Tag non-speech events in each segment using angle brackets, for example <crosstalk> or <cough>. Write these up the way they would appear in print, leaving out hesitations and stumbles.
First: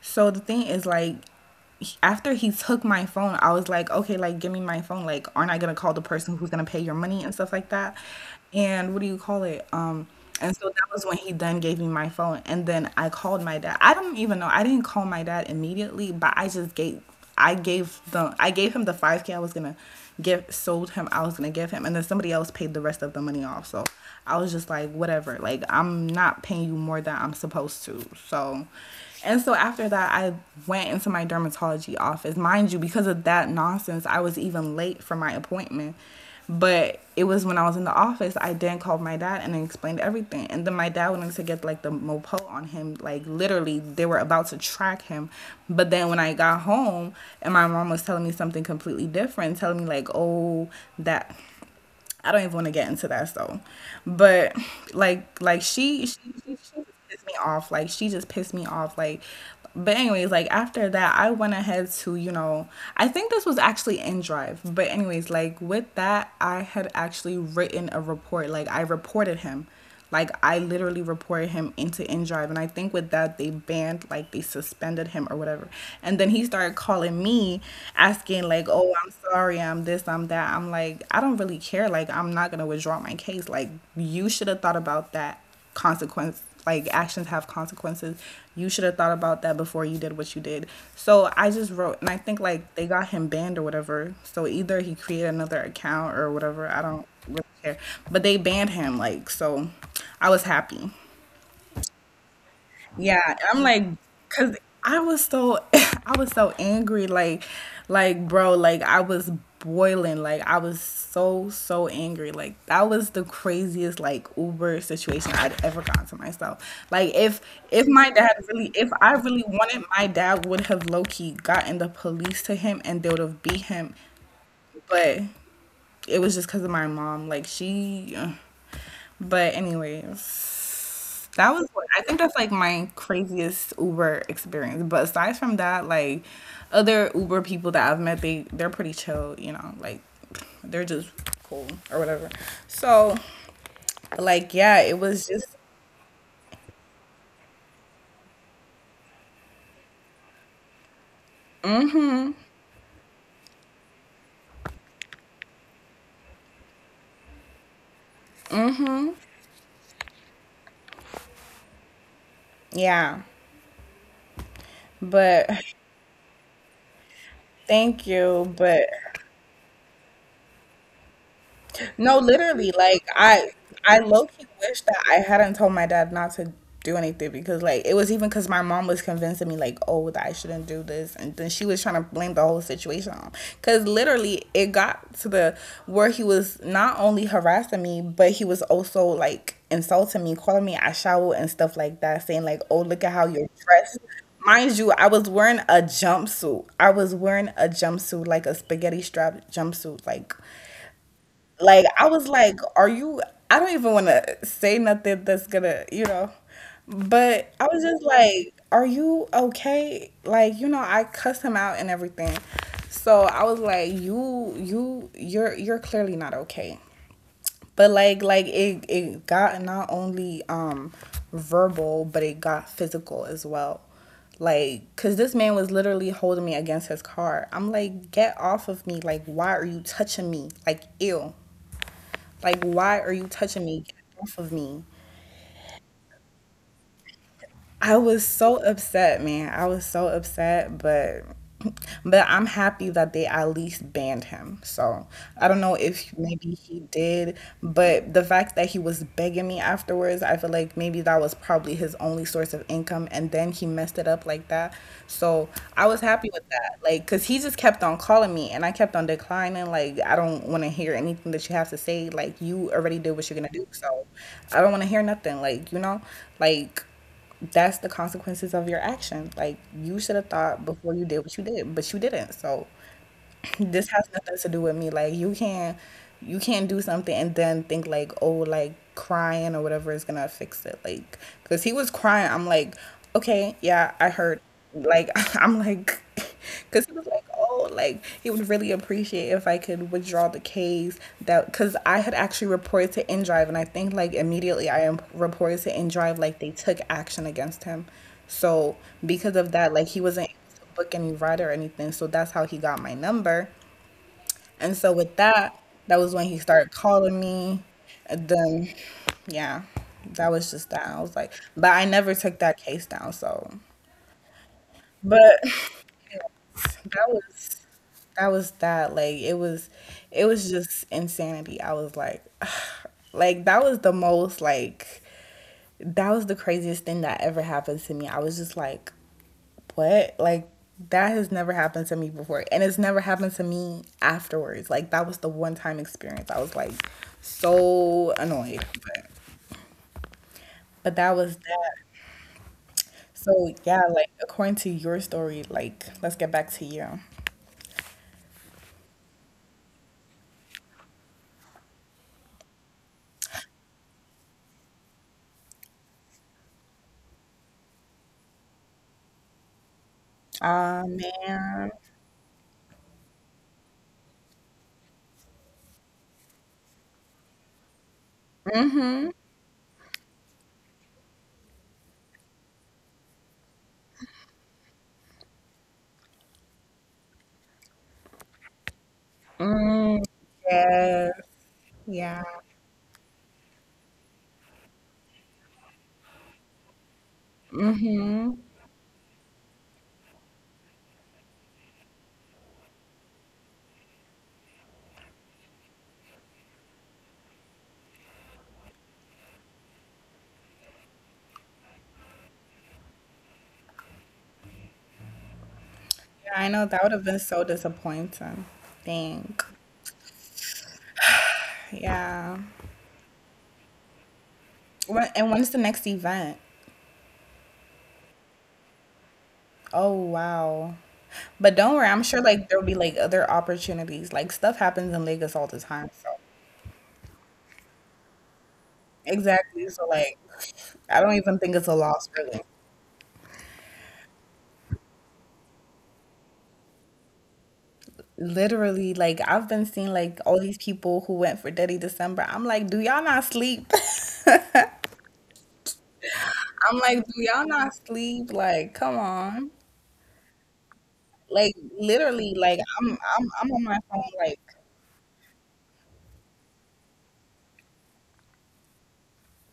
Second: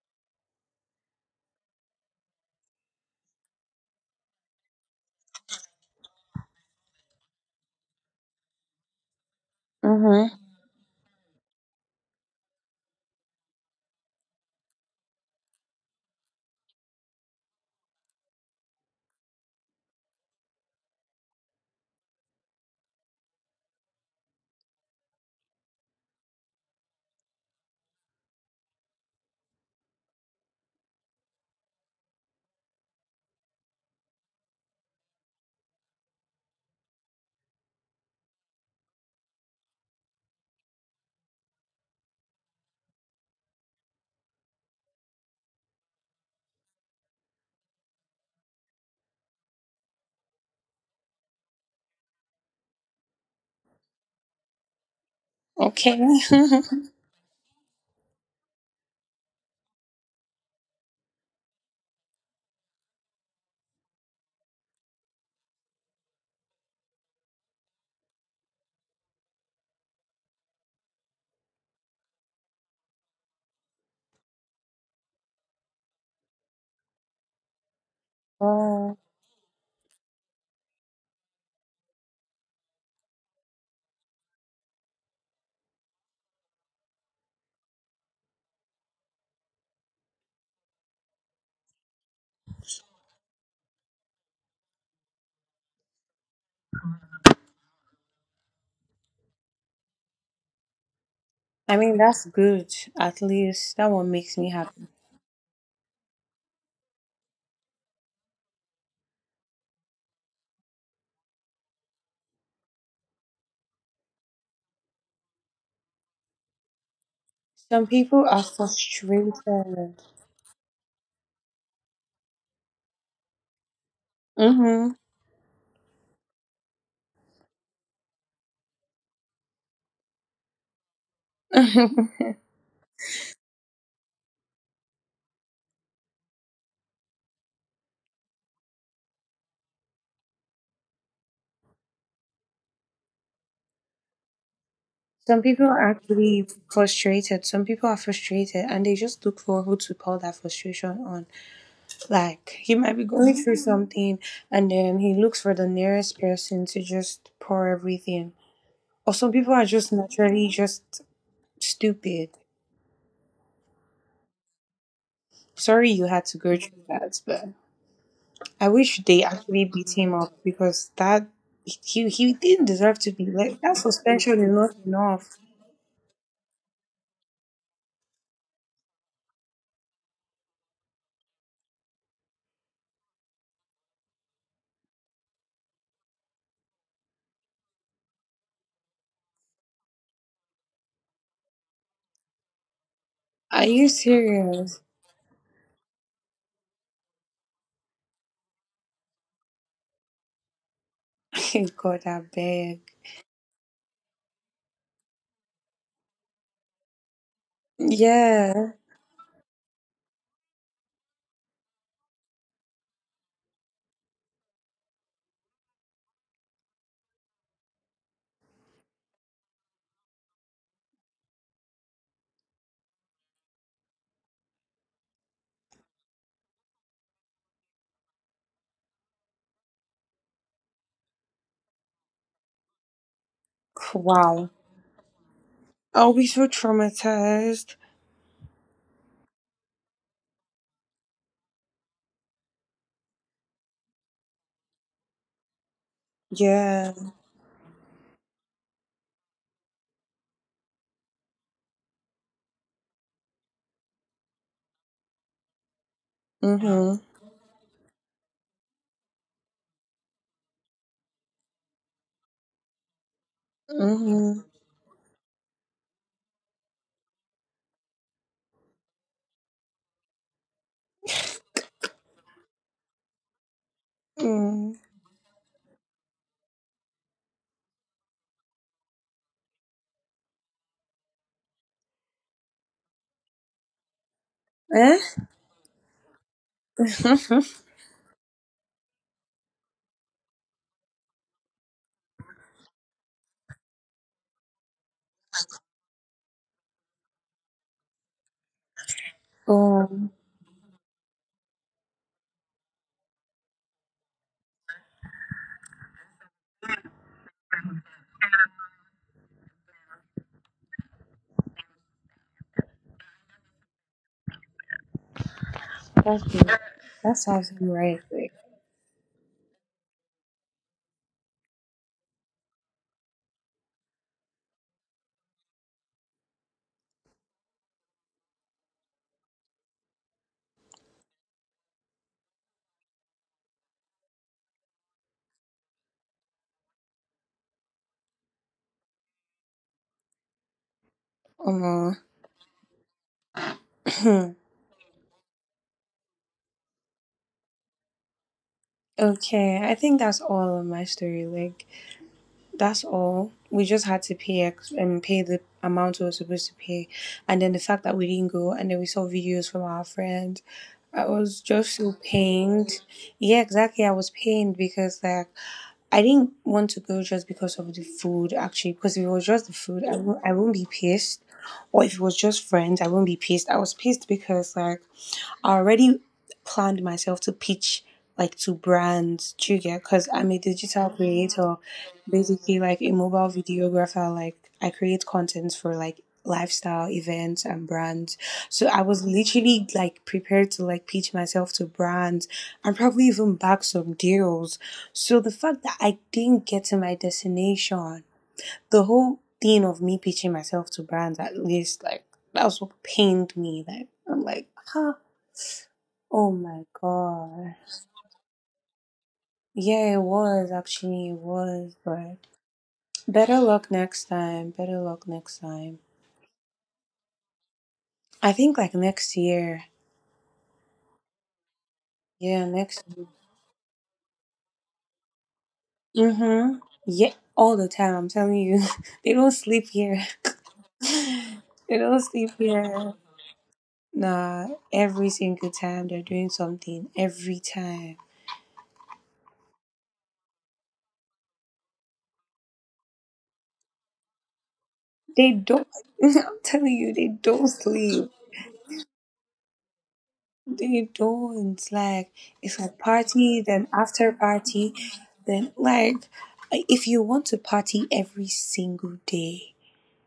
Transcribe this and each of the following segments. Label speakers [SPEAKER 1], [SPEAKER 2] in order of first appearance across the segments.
[SPEAKER 1] So the thing is like, after he took my phone, I was like, okay, like give me my phone. Like, aren't I gonna call the person who's gonna pay your money and stuff like that? And what do you call it?
[SPEAKER 2] Mm-hmm.
[SPEAKER 1] And so that was when he then gave me my phone, and then I called my dad. I don't even know. I didn't call my dad immediately, but I gave him the 5K I was gonna give sold him I was gonna give him, and then somebody else paid the rest of the money off. So I was just like, whatever. Like I'm not paying you more than I'm supposed to. So, and so after that, I went into my dermatology office. Mind you, because of that nonsense, I was even late for my appointment. But it was when I was in the office, I then called my dad and explained everything. And then my dad wanted to get like the mopo on him. Like literally, they were about to track him. But then when I got home and my mom was telling me something completely different, telling me like, oh, that I don't even want to get into that though. But like
[SPEAKER 2] Okay.
[SPEAKER 1] she, she pissed me off. Like she just pissed me off. Like but anyways, like after that I went ahead to, you know, I think this was actually in drive. But anyways, like with that I had actually written a report. Like I reported him. Like I literally reported him into InDrive and I think with that they banned like they suspended him or whatever. And then he started calling me
[SPEAKER 2] <laughs>
[SPEAKER 1] asking like,
[SPEAKER 2] oh,
[SPEAKER 1] "Oh, I'm sorry. I'm this, I'm that." I'm like, "I don't really care. Like I'm not going to withdraw my case. Like you should have thought about that consequence, like actions have consequences, you should have thought about that before you did what you did. So I just wrote and I think like they got him banned or whatever. So either he created another account or whatever, I don't really care, but they banned him like, so I was happy.
[SPEAKER 2] that's good. At
[SPEAKER 1] Yeah, and
[SPEAKER 2] least
[SPEAKER 1] I'm
[SPEAKER 2] that
[SPEAKER 1] like,
[SPEAKER 2] one makes me
[SPEAKER 1] cause
[SPEAKER 2] happy.
[SPEAKER 1] I was so <laughs> I was so angry, like bro, like I was boiling, like I was so so angry, like that was the craziest like Uber situation I'd ever gotten to myself. Like if
[SPEAKER 2] Some
[SPEAKER 1] if my
[SPEAKER 2] people are
[SPEAKER 1] dad really, if I really wanted,
[SPEAKER 2] frustrated.
[SPEAKER 1] my dad would have low key gotten the police to him and they would have beat him,
[SPEAKER 2] Mm-hmm.
[SPEAKER 1] but it was just because of my mom, like she. But anyways, that was what I
[SPEAKER 2] <laughs>
[SPEAKER 1] think that's like my craziest Uber experience. But aside from that, like other Uber people that I've met, they're pretty chill, you know, like they're just cool or whatever. So, like yeah, it
[SPEAKER 2] Some
[SPEAKER 1] was
[SPEAKER 2] people
[SPEAKER 1] just
[SPEAKER 2] are actually frustrated. Some people are frustrated and they just look for who to pour that frustration on. Like, he might be going through something and then he looks for the nearest person to just pour everything. Or some people are just naturally just stupid.
[SPEAKER 1] yeah. But
[SPEAKER 2] Sorry you had to go through that, but.
[SPEAKER 1] thank
[SPEAKER 2] I
[SPEAKER 1] you,
[SPEAKER 2] wish they
[SPEAKER 1] but
[SPEAKER 2] actually beat him up because that he
[SPEAKER 1] no,
[SPEAKER 2] didn't deserve
[SPEAKER 1] literally,
[SPEAKER 2] to be
[SPEAKER 1] like
[SPEAKER 2] like That
[SPEAKER 1] I
[SPEAKER 2] suspension is
[SPEAKER 1] low
[SPEAKER 2] not
[SPEAKER 1] key wish that
[SPEAKER 2] enough.
[SPEAKER 1] I hadn't told my dad not to do anything, because like it was even because my mom was convincing me like oh that I shouldn't do this, and then she was trying to blame the whole situation on, because literally it got to the where he was not only harassing me but he was also like insulting me, calling me a shower and stuff like that, saying like oh look at
[SPEAKER 2] Are
[SPEAKER 1] how you're
[SPEAKER 2] you
[SPEAKER 1] dressed.
[SPEAKER 2] serious?
[SPEAKER 1] Mind you I was wearing a jumpsuit, I was wearing a jumpsuit like a spaghetti strap jumpsuit like
[SPEAKER 2] <laughs> God, I
[SPEAKER 1] I was
[SPEAKER 2] beg.
[SPEAKER 1] like, are you, I don't even want to say nothing that's gonna, you know. But I was just
[SPEAKER 2] Yeah.
[SPEAKER 1] like, are you okay? Like, you know, I cussed him out and everything. So I was like, you you're clearly not okay. But like it got not only verbal, but it got physical as well. Like, cause this man was literally holding me against his car. I'm like, get off of me. Like, why are you touching me? Like, ew. Like, why are you touching me? Get
[SPEAKER 2] Wow.
[SPEAKER 1] off of me.
[SPEAKER 2] I'll be so traumatized.
[SPEAKER 1] I was so upset, man. I was so upset, but I'm happy that they at least banned him. So I don't know if maybe
[SPEAKER 2] Yeah.
[SPEAKER 1] he did, but the fact that he was begging me afterwards, I feel like maybe that was probably his only source of income. And then he messed it up like that. So I was happy with
[SPEAKER 2] Mhm.
[SPEAKER 1] that. Like, cause he just kept on calling me and I kept on declining. Like, I don't want to hear anything that you have to say. Like, you already did what you're going to do.
[SPEAKER 2] Mhm.
[SPEAKER 1] So I don't want to hear nothing. Like, you know, like, that's the consequences of your action. Like you should have thought before you did what you did, but you didn't. So <laughs> this has
[SPEAKER 2] Mm.
[SPEAKER 1] nothing to do with me. Like you can't, you can't do something and then think like, oh, like crying or whatever is gonna fix it. Like, cause he was crying. I'm like, okay, yeah, I heard.
[SPEAKER 2] Eh?
[SPEAKER 1] Like, <laughs> I'm like, <laughs> cause he was
[SPEAKER 2] <laughs>
[SPEAKER 1] like, oh, like he would really appreciate if I could withdraw the case, that, cause I had actually reported to InDrive and I think like immediately I am reported to InDrive like they took action against him. So because of
[SPEAKER 2] um.
[SPEAKER 1] that, like he wasn't book any ride or anything. So that's how he got my number. And so with that, that was when he started calling me. And then, yeah, that was just that. I was like, but I never took that case down. So, but
[SPEAKER 2] That's good.
[SPEAKER 1] yeah,
[SPEAKER 2] That
[SPEAKER 1] that
[SPEAKER 2] sounds
[SPEAKER 1] was
[SPEAKER 2] right.
[SPEAKER 1] that was that like it was just insanity. I was like <sighs> like that was the most like that was the craziest thing that ever happened to me. I was just like what? Like, that has never happened to me before. And it's never happened to me afterwards. Like, that was the one time experience. I was like so annoyed. But that was
[SPEAKER 2] Um.
[SPEAKER 1] that. So, yeah, like,
[SPEAKER 2] <laughs>
[SPEAKER 1] according to your story, like, let's get back to you.
[SPEAKER 2] <clears throat> Okay. I think that's all of my story. Like. That's all. We just had to pay ex- and pay the amount we were supposed to pay, and then the fact that we didn't go, and then we saw videos from our friends. I
[SPEAKER 1] Ah,
[SPEAKER 2] was just so
[SPEAKER 1] man.
[SPEAKER 2] pained. Yeah, exactly. I was pained because I didn't want to go just because of the food. Actually, because if
[SPEAKER 1] Mm
[SPEAKER 2] it was
[SPEAKER 1] hmm.
[SPEAKER 2] just the food, I won't be pissed. Or if it was just friends, I won't be pissed. I was pissed because like I already planned myself to pitch like to brands, do you get? Because
[SPEAKER 1] Mm,
[SPEAKER 2] I'm a digital
[SPEAKER 1] yes.
[SPEAKER 2] creator,
[SPEAKER 1] Yeah.
[SPEAKER 2] basically like a mobile videographer. Like I create contents for like lifestyle events and
[SPEAKER 1] Mm
[SPEAKER 2] brands.
[SPEAKER 1] hmm.
[SPEAKER 2] So I was literally like prepared to like pitch myself to brands and probably even back some deals. So the fact that I didn't get to my destination, the whole thing of me pitching myself to brands at least like that was what pained me. Ah, Oh
[SPEAKER 1] Yeah,
[SPEAKER 2] my
[SPEAKER 1] I know that would have been
[SPEAKER 2] god.
[SPEAKER 1] so disappointing. Dang.
[SPEAKER 2] Yeah, it was actually, it was, but
[SPEAKER 1] Yeah.
[SPEAKER 2] better luck next time. Better luck next
[SPEAKER 1] When, and
[SPEAKER 2] time.
[SPEAKER 1] when's the next event?
[SPEAKER 2] I think like next year.
[SPEAKER 1] Oh wow. But don't worry, I'm
[SPEAKER 2] Yeah,
[SPEAKER 1] sure
[SPEAKER 2] next
[SPEAKER 1] like there'll
[SPEAKER 2] year.
[SPEAKER 1] be like other opportunities. Like stuff happens in Lagos all the time. So
[SPEAKER 2] Mm-hmm. Yeah, all the time, I'm telling you. <laughs> They don't sleep
[SPEAKER 1] exactly.
[SPEAKER 2] here.
[SPEAKER 1] So
[SPEAKER 2] <laughs>
[SPEAKER 1] like I don't even
[SPEAKER 2] They
[SPEAKER 1] think
[SPEAKER 2] don't
[SPEAKER 1] it's a
[SPEAKER 2] sleep
[SPEAKER 1] loss really.
[SPEAKER 2] here. Nah, every single time they're doing something. Every time.
[SPEAKER 1] Literally, like I've been seeing like all these people who went for Dirty December. I'm like, do y'all not sleep? <laughs>
[SPEAKER 2] They don't, <laughs> I'm telling you, they
[SPEAKER 1] I'm like,
[SPEAKER 2] don't
[SPEAKER 1] do y'all
[SPEAKER 2] sleep.
[SPEAKER 1] not sleep? Like, come on.
[SPEAKER 2] They don't
[SPEAKER 1] Like
[SPEAKER 2] like it's like
[SPEAKER 1] literally, like
[SPEAKER 2] party,
[SPEAKER 1] I'm
[SPEAKER 2] then
[SPEAKER 1] I'm I'm
[SPEAKER 2] after
[SPEAKER 1] on my phone
[SPEAKER 2] party,
[SPEAKER 1] like,
[SPEAKER 2] then like, if you want to party every single day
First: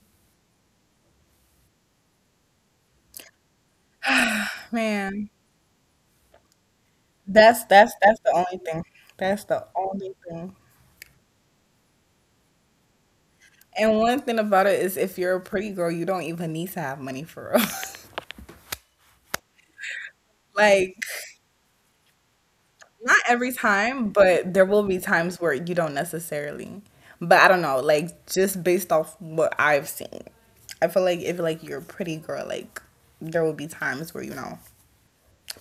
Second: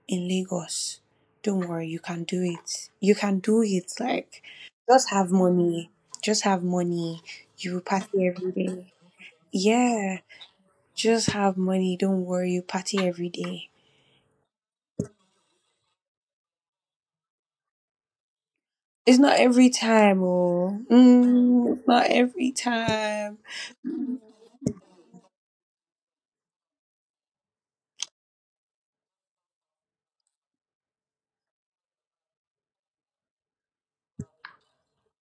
[SPEAKER 2] in Lagos, don't worry, you can do it. You can do it. Like just have
[SPEAKER 1] man,
[SPEAKER 2] money, just have money. You will
[SPEAKER 1] that's
[SPEAKER 2] party
[SPEAKER 1] the
[SPEAKER 2] every
[SPEAKER 1] only thing.
[SPEAKER 2] day.
[SPEAKER 1] That's the only
[SPEAKER 2] Yeah,
[SPEAKER 1] thing.
[SPEAKER 2] just have money. Don't worry, you party every day.
[SPEAKER 1] And one thing about it is if you're a pretty girl, you don't even need to have money for real.
[SPEAKER 2] It's not every time,
[SPEAKER 1] <laughs> Like,
[SPEAKER 2] it's not every
[SPEAKER 1] not
[SPEAKER 2] time.
[SPEAKER 1] every time, but there will be times where you don't necessarily. But I don't know, like just based off what I've seen. I feel like if like you're a pretty girl, like there will be times where, you know,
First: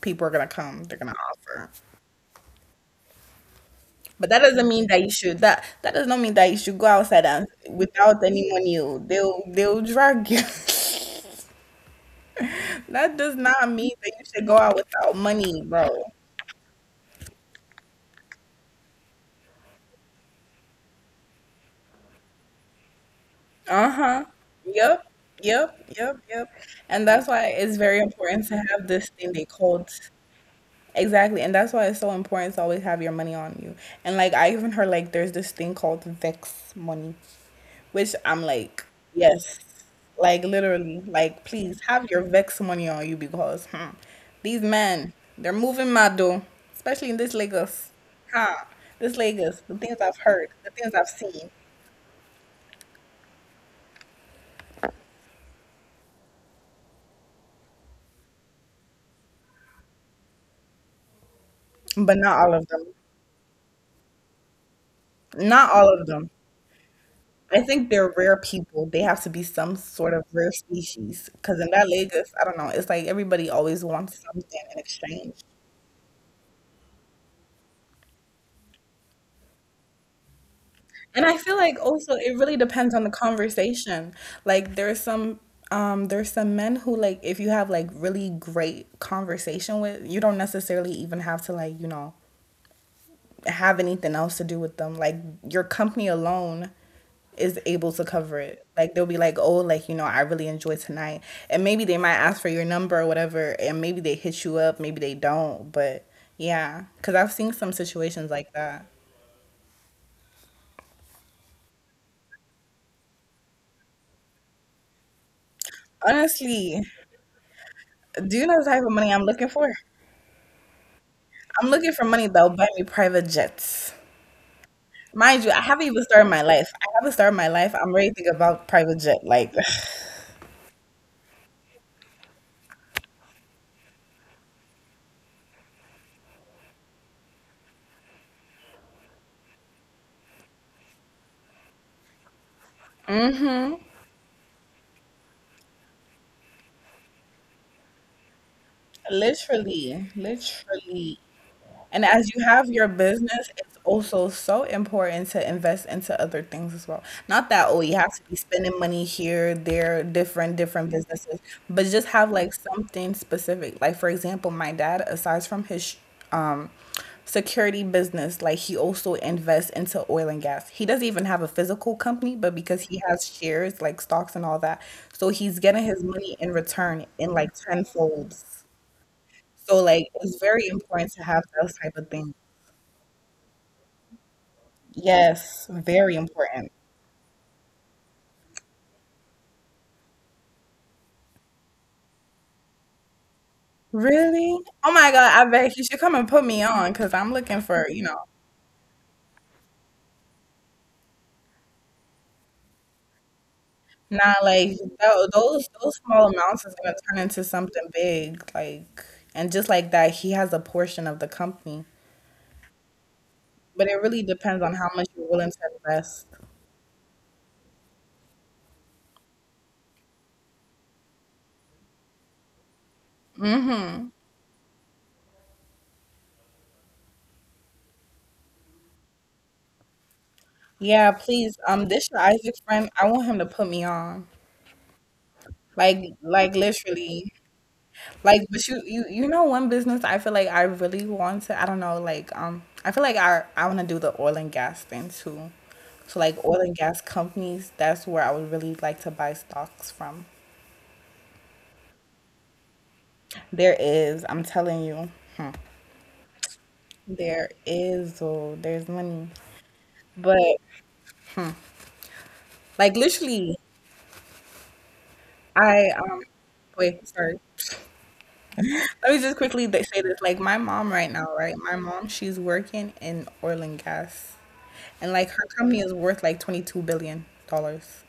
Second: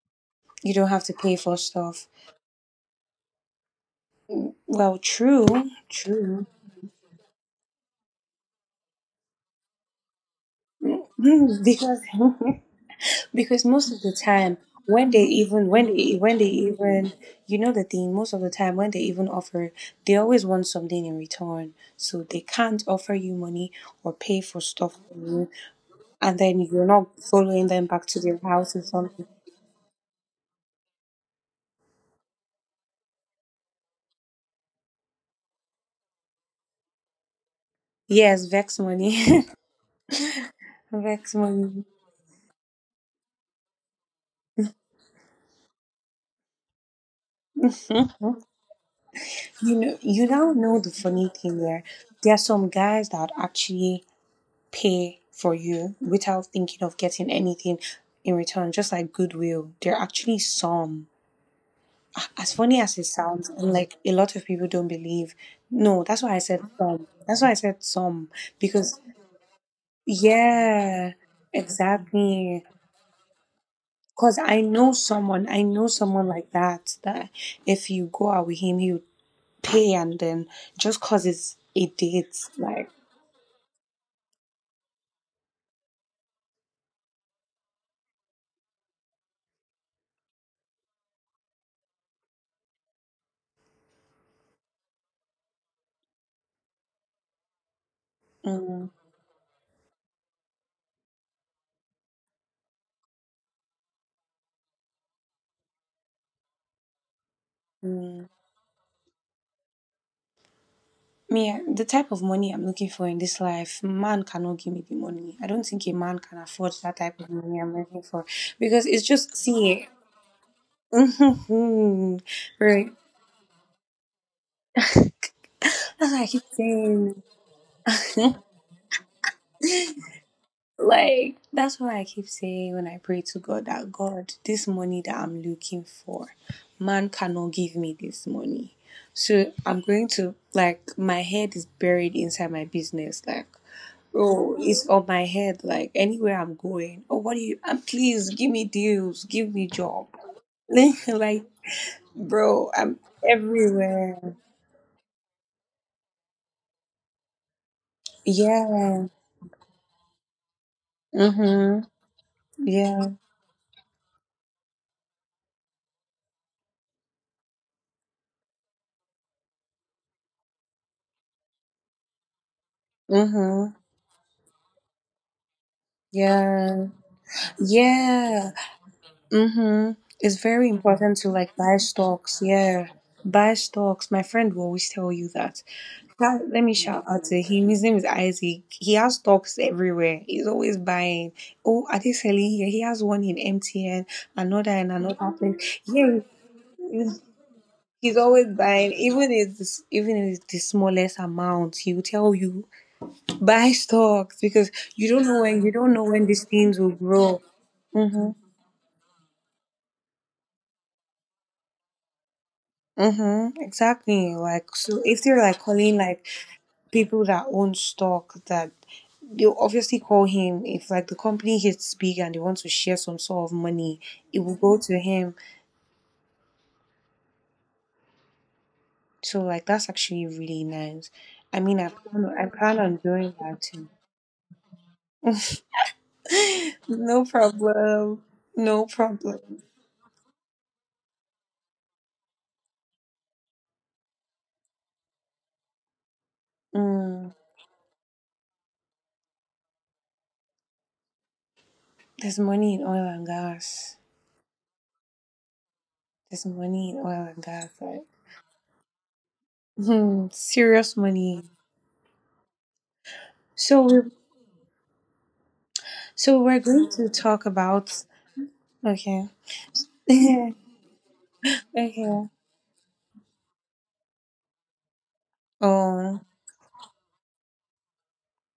[SPEAKER 1] people are gonna
[SPEAKER 2] You
[SPEAKER 1] come,
[SPEAKER 2] don't
[SPEAKER 1] they're
[SPEAKER 2] have
[SPEAKER 1] gonna
[SPEAKER 2] to pay for
[SPEAKER 1] offer.
[SPEAKER 2] stuff.
[SPEAKER 1] But that doesn't mean that you
[SPEAKER 2] Well,
[SPEAKER 1] should,
[SPEAKER 2] true,
[SPEAKER 1] that does not mean that you
[SPEAKER 2] true.
[SPEAKER 1] should go outside and without anyone you, they'll drag you.
[SPEAKER 2] Because
[SPEAKER 1] <laughs> That does not
[SPEAKER 2] <laughs>
[SPEAKER 1] mean
[SPEAKER 2] because
[SPEAKER 1] that you
[SPEAKER 2] most of
[SPEAKER 1] should
[SPEAKER 2] the
[SPEAKER 1] go out
[SPEAKER 2] time
[SPEAKER 1] without
[SPEAKER 2] when
[SPEAKER 1] money,
[SPEAKER 2] they
[SPEAKER 1] bro.
[SPEAKER 2] even when they even, you know, the thing most of the time when they even offer, they always want something in return, so they can't offer you
[SPEAKER 1] Uh-huh.
[SPEAKER 2] money or pay
[SPEAKER 1] Yep.
[SPEAKER 2] for stuff for you
[SPEAKER 1] Yep.
[SPEAKER 2] and
[SPEAKER 1] And
[SPEAKER 2] then
[SPEAKER 1] that's why
[SPEAKER 2] you're not
[SPEAKER 1] it's very
[SPEAKER 2] following
[SPEAKER 1] important
[SPEAKER 2] them
[SPEAKER 1] to
[SPEAKER 2] back to
[SPEAKER 1] have
[SPEAKER 2] their
[SPEAKER 1] this thing
[SPEAKER 2] house
[SPEAKER 1] they
[SPEAKER 2] or
[SPEAKER 1] called
[SPEAKER 2] something.
[SPEAKER 1] exactly. And that's why it's so important to always have your money on you. And like I even heard like there's this thing called Vex money, which I'm like,
[SPEAKER 2] Yes, vex
[SPEAKER 1] yes.
[SPEAKER 2] money.
[SPEAKER 1] Like literally, like
[SPEAKER 2] <laughs>
[SPEAKER 1] please
[SPEAKER 2] Vex
[SPEAKER 1] have your
[SPEAKER 2] money.
[SPEAKER 1] Vex money on you because hmm, these men, they're moving mad though. Especially in this Lagos. Ha. This Lagos, the
[SPEAKER 2] You
[SPEAKER 1] things
[SPEAKER 2] know,
[SPEAKER 1] I've
[SPEAKER 2] you
[SPEAKER 1] heard,
[SPEAKER 2] now
[SPEAKER 1] the
[SPEAKER 2] know
[SPEAKER 1] things
[SPEAKER 2] the
[SPEAKER 1] I've
[SPEAKER 2] funny
[SPEAKER 1] seen.
[SPEAKER 2] thing there: there are some guys that actually pay for you without thinking of getting anything in return, just like goodwill. There are actually some.
[SPEAKER 1] But
[SPEAKER 2] As
[SPEAKER 1] not all
[SPEAKER 2] funny
[SPEAKER 1] of
[SPEAKER 2] as it
[SPEAKER 1] them.
[SPEAKER 2] sounds, and like a lot of people don't believe.
[SPEAKER 1] Not
[SPEAKER 2] No,
[SPEAKER 1] all
[SPEAKER 2] that's
[SPEAKER 1] of
[SPEAKER 2] why I
[SPEAKER 1] them.
[SPEAKER 2] said some. That's why I said
[SPEAKER 1] I think
[SPEAKER 2] some.
[SPEAKER 1] they're rare
[SPEAKER 2] Because,
[SPEAKER 1] people. They have to be some sort of rare
[SPEAKER 2] yeah,
[SPEAKER 1] species. Because in that Lagos,
[SPEAKER 2] exactly.
[SPEAKER 1] I don't know, it's like everybody always
[SPEAKER 2] Because
[SPEAKER 1] wants something in exchange.
[SPEAKER 2] I know someone like that, that if you go out with him, he would pay and then just because
[SPEAKER 1] And
[SPEAKER 2] it's
[SPEAKER 1] I feel
[SPEAKER 2] a
[SPEAKER 1] like
[SPEAKER 2] date,
[SPEAKER 1] also it really
[SPEAKER 2] like,
[SPEAKER 1] depends on the conversation. Like there's some men who like if you have like really great conversation with, you don't necessarily even have to like, you know, have anything else to do with them. Like your company alone is able to cover
[SPEAKER 2] mm,
[SPEAKER 1] it. Like they'll be like, "Oh, like you know, I really enjoy tonight," and maybe they might ask for your number or whatever, and maybe they hit you up, maybe they don't, but yeah, because I've seen some
[SPEAKER 2] mm.
[SPEAKER 1] situations like that.
[SPEAKER 2] Me, the type of money I'm looking for in this life, man cannot give me the money. I don't think a man can afford that
[SPEAKER 1] Honestly,
[SPEAKER 2] type of money I'm looking for
[SPEAKER 1] do you
[SPEAKER 2] because
[SPEAKER 1] know the
[SPEAKER 2] it's
[SPEAKER 1] type of
[SPEAKER 2] just
[SPEAKER 1] money I'm looking
[SPEAKER 2] see,
[SPEAKER 1] for?
[SPEAKER 2] <laughs>
[SPEAKER 1] I'm
[SPEAKER 2] right?
[SPEAKER 1] looking for money that'll buy me private jets. Mind you, I
[SPEAKER 2] That's
[SPEAKER 1] haven't
[SPEAKER 2] why I
[SPEAKER 1] even
[SPEAKER 2] keep
[SPEAKER 1] started my life. I
[SPEAKER 2] saying.
[SPEAKER 1] haven't started my life. I'm ready to think about private jet. Like,
[SPEAKER 2] Like that's why I keep saying when I pray to God that God, this money that I'm looking for, man cannot give me this money. So I'm going to like my head is buried inside my business, like. Bro, it's on my head. Like anywhere I'm going, oh, what do you? Please give me deals,
[SPEAKER 1] <sighs> <laughs>
[SPEAKER 2] give me job.
[SPEAKER 1] literally,
[SPEAKER 2] <laughs> Like,
[SPEAKER 1] literally. And
[SPEAKER 2] bro,
[SPEAKER 1] as you
[SPEAKER 2] I'm
[SPEAKER 1] have your business, it's
[SPEAKER 2] everywhere.
[SPEAKER 1] also so important to invest into other things as well. Not that, oh, you have to be
[SPEAKER 2] Yeah.
[SPEAKER 1] spending money here, there, different, different
[SPEAKER 2] Mhm.
[SPEAKER 1] businesses, but just have like
[SPEAKER 2] Yeah.
[SPEAKER 1] something specific. Like, for example, my dad, aside from his um, security business, like he also invests into oil and gas. He doesn't even have a physical company, but because he
[SPEAKER 2] Mhm.
[SPEAKER 1] has shares, like stocks and all that, so he's getting his
[SPEAKER 2] Yeah.
[SPEAKER 1] money in return in like
[SPEAKER 2] Yeah.
[SPEAKER 1] tenfolds.
[SPEAKER 2] Mm-hmm.
[SPEAKER 1] So
[SPEAKER 2] It's
[SPEAKER 1] like
[SPEAKER 2] very
[SPEAKER 1] it's
[SPEAKER 2] important
[SPEAKER 1] very
[SPEAKER 2] to like
[SPEAKER 1] important to
[SPEAKER 2] buy
[SPEAKER 1] have those
[SPEAKER 2] stocks.
[SPEAKER 1] type of things.
[SPEAKER 2] Yeah. Buy stocks. My friend will always tell you that.
[SPEAKER 1] Yes,
[SPEAKER 2] That- let
[SPEAKER 1] very
[SPEAKER 2] me shout
[SPEAKER 1] important.
[SPEAKER 2] out to him. His name is Isaac. He has stocks everywhere. He's always buying. Oh, are they selling here? He has one in MTN, another in
[SPEAKER 1] Really?
[SPEAKER 2] another
[SPEAKER 1] Oh my
[SPEAKER 2] place.
[SPEAKER 1] God, I
[SPEAKER 2] Yeah.
[SPEAKER 1] bet you should come and put me
[SPEAKER 2] He's
[SPEAKER 1] on because I'm looking
[SPEAKER 2] he's
[SPEAKER 1] for,
[SPEAKER 2] always buying. Even if it's the smallest amount, he will tell you buy stocks because
[SPEAKER 1] not like
[SPEAKER 2] you
[SPEAKER 1] tho-
[SPEAKER 2] don't know
[SPEAKER 1] those
[SPEAKER 2] when these
[SPEAKER 1] those small
[SPEAKER 2] things will
[SPEAKER 1] amounts is
[SPEAKER 2] grow.
[SPEAKER 1] gonna turn into
[SPEAKER 2] Mm-hmm.
[SPEAKER 1] something big, like and just like that, he has a portion of the company.
[SPEAKER 2] Mm-hmm, exactly.
[SPEAKER 1] But it really
[SPEAKER 2] Like, so
[SPEAKER 1] depends
[SPEAKER 2] if
[SPEAKER 1] on
[SPEAKER 2] they're
[SPEAKER 1] how much
[SPEAKER 2] like
[SPEAKER 1] you're
[SPEAKER 2] calling
[SPEAKER 1] willing to
[SPEAKER 2] like
[SPEAKER 1] invest.
[SPEAKER 2] people that own stock, that they'll obviously call him. If like the company hits big and they want to share some sort of money, it will
[SPEAKER 1] Mm-hmm.
[SPEAKER 2] go to him. So like that's actually really nice. I
[SPEAKER 1] Yeah,
[SPEAKER 2] mean,
[SPEAKER 1] please.
[SPEAKER 2] I
[SPEAKER 1] This your
[SPEAKER 2] plan on
[SPEAKER 1] Isaac
[SPEAKER 2] doing
[SPEAKER 1] friend.
[SPEAKER 2] that
[SPEAKER 1] I want
[SPEAKER 2] too.
[SPEAKER 1] him to put me on. Like
[SPEAKER 2] No
[SPEAKER 1] literally.
[SPEAKER 2] problem. No
[SPEAKER 1] Like, but
[SPEAKER 2] problem.
[SPEAKER 1] you know, one business I feel like I really want to. I don't know, like, I feel like I want to do the oil and gas thing too. So like oil and
[SPEAKER 2] Mm,
[SPEAKER 1] gas companies, that's where I would really like to buy stocks from.
[SPEAKER 2] there's money in oil and gas.
[SPEAKER 1] There is, I'm telling you, hmm,
[SPEAKER 2] There's money in oil and gas,
[SPEAKER 1] there
[SPEAKER 2] right?
[SPEAKER 1] is, oh, there's money.
[SPEAKER 2] Hmm, <laughs>
[SPEAKER 1] But
[SPEAKER 2] serious money.
[SPEAKER 1] like
[SPEAKER 2] So we
[SPEAKER 1] literally, I
[SPEAKER 2] So we're going to talk
[SPEAKER 1] wait, sorry.
[SPEAKER 2] about okay.
[SPEAKER 1] Let me just
[SPEAKER 2] <laughs>
[SPEAKER 1] quickly say
[SPEAKER 2] Okay.
[SPEAKER 1] this. Like my mom right now, right? My mom, she's working in oil and gas. And like her
[SPEAKER 2] Oh
[SPEAKER 1] company is worth like 22 billion dollars.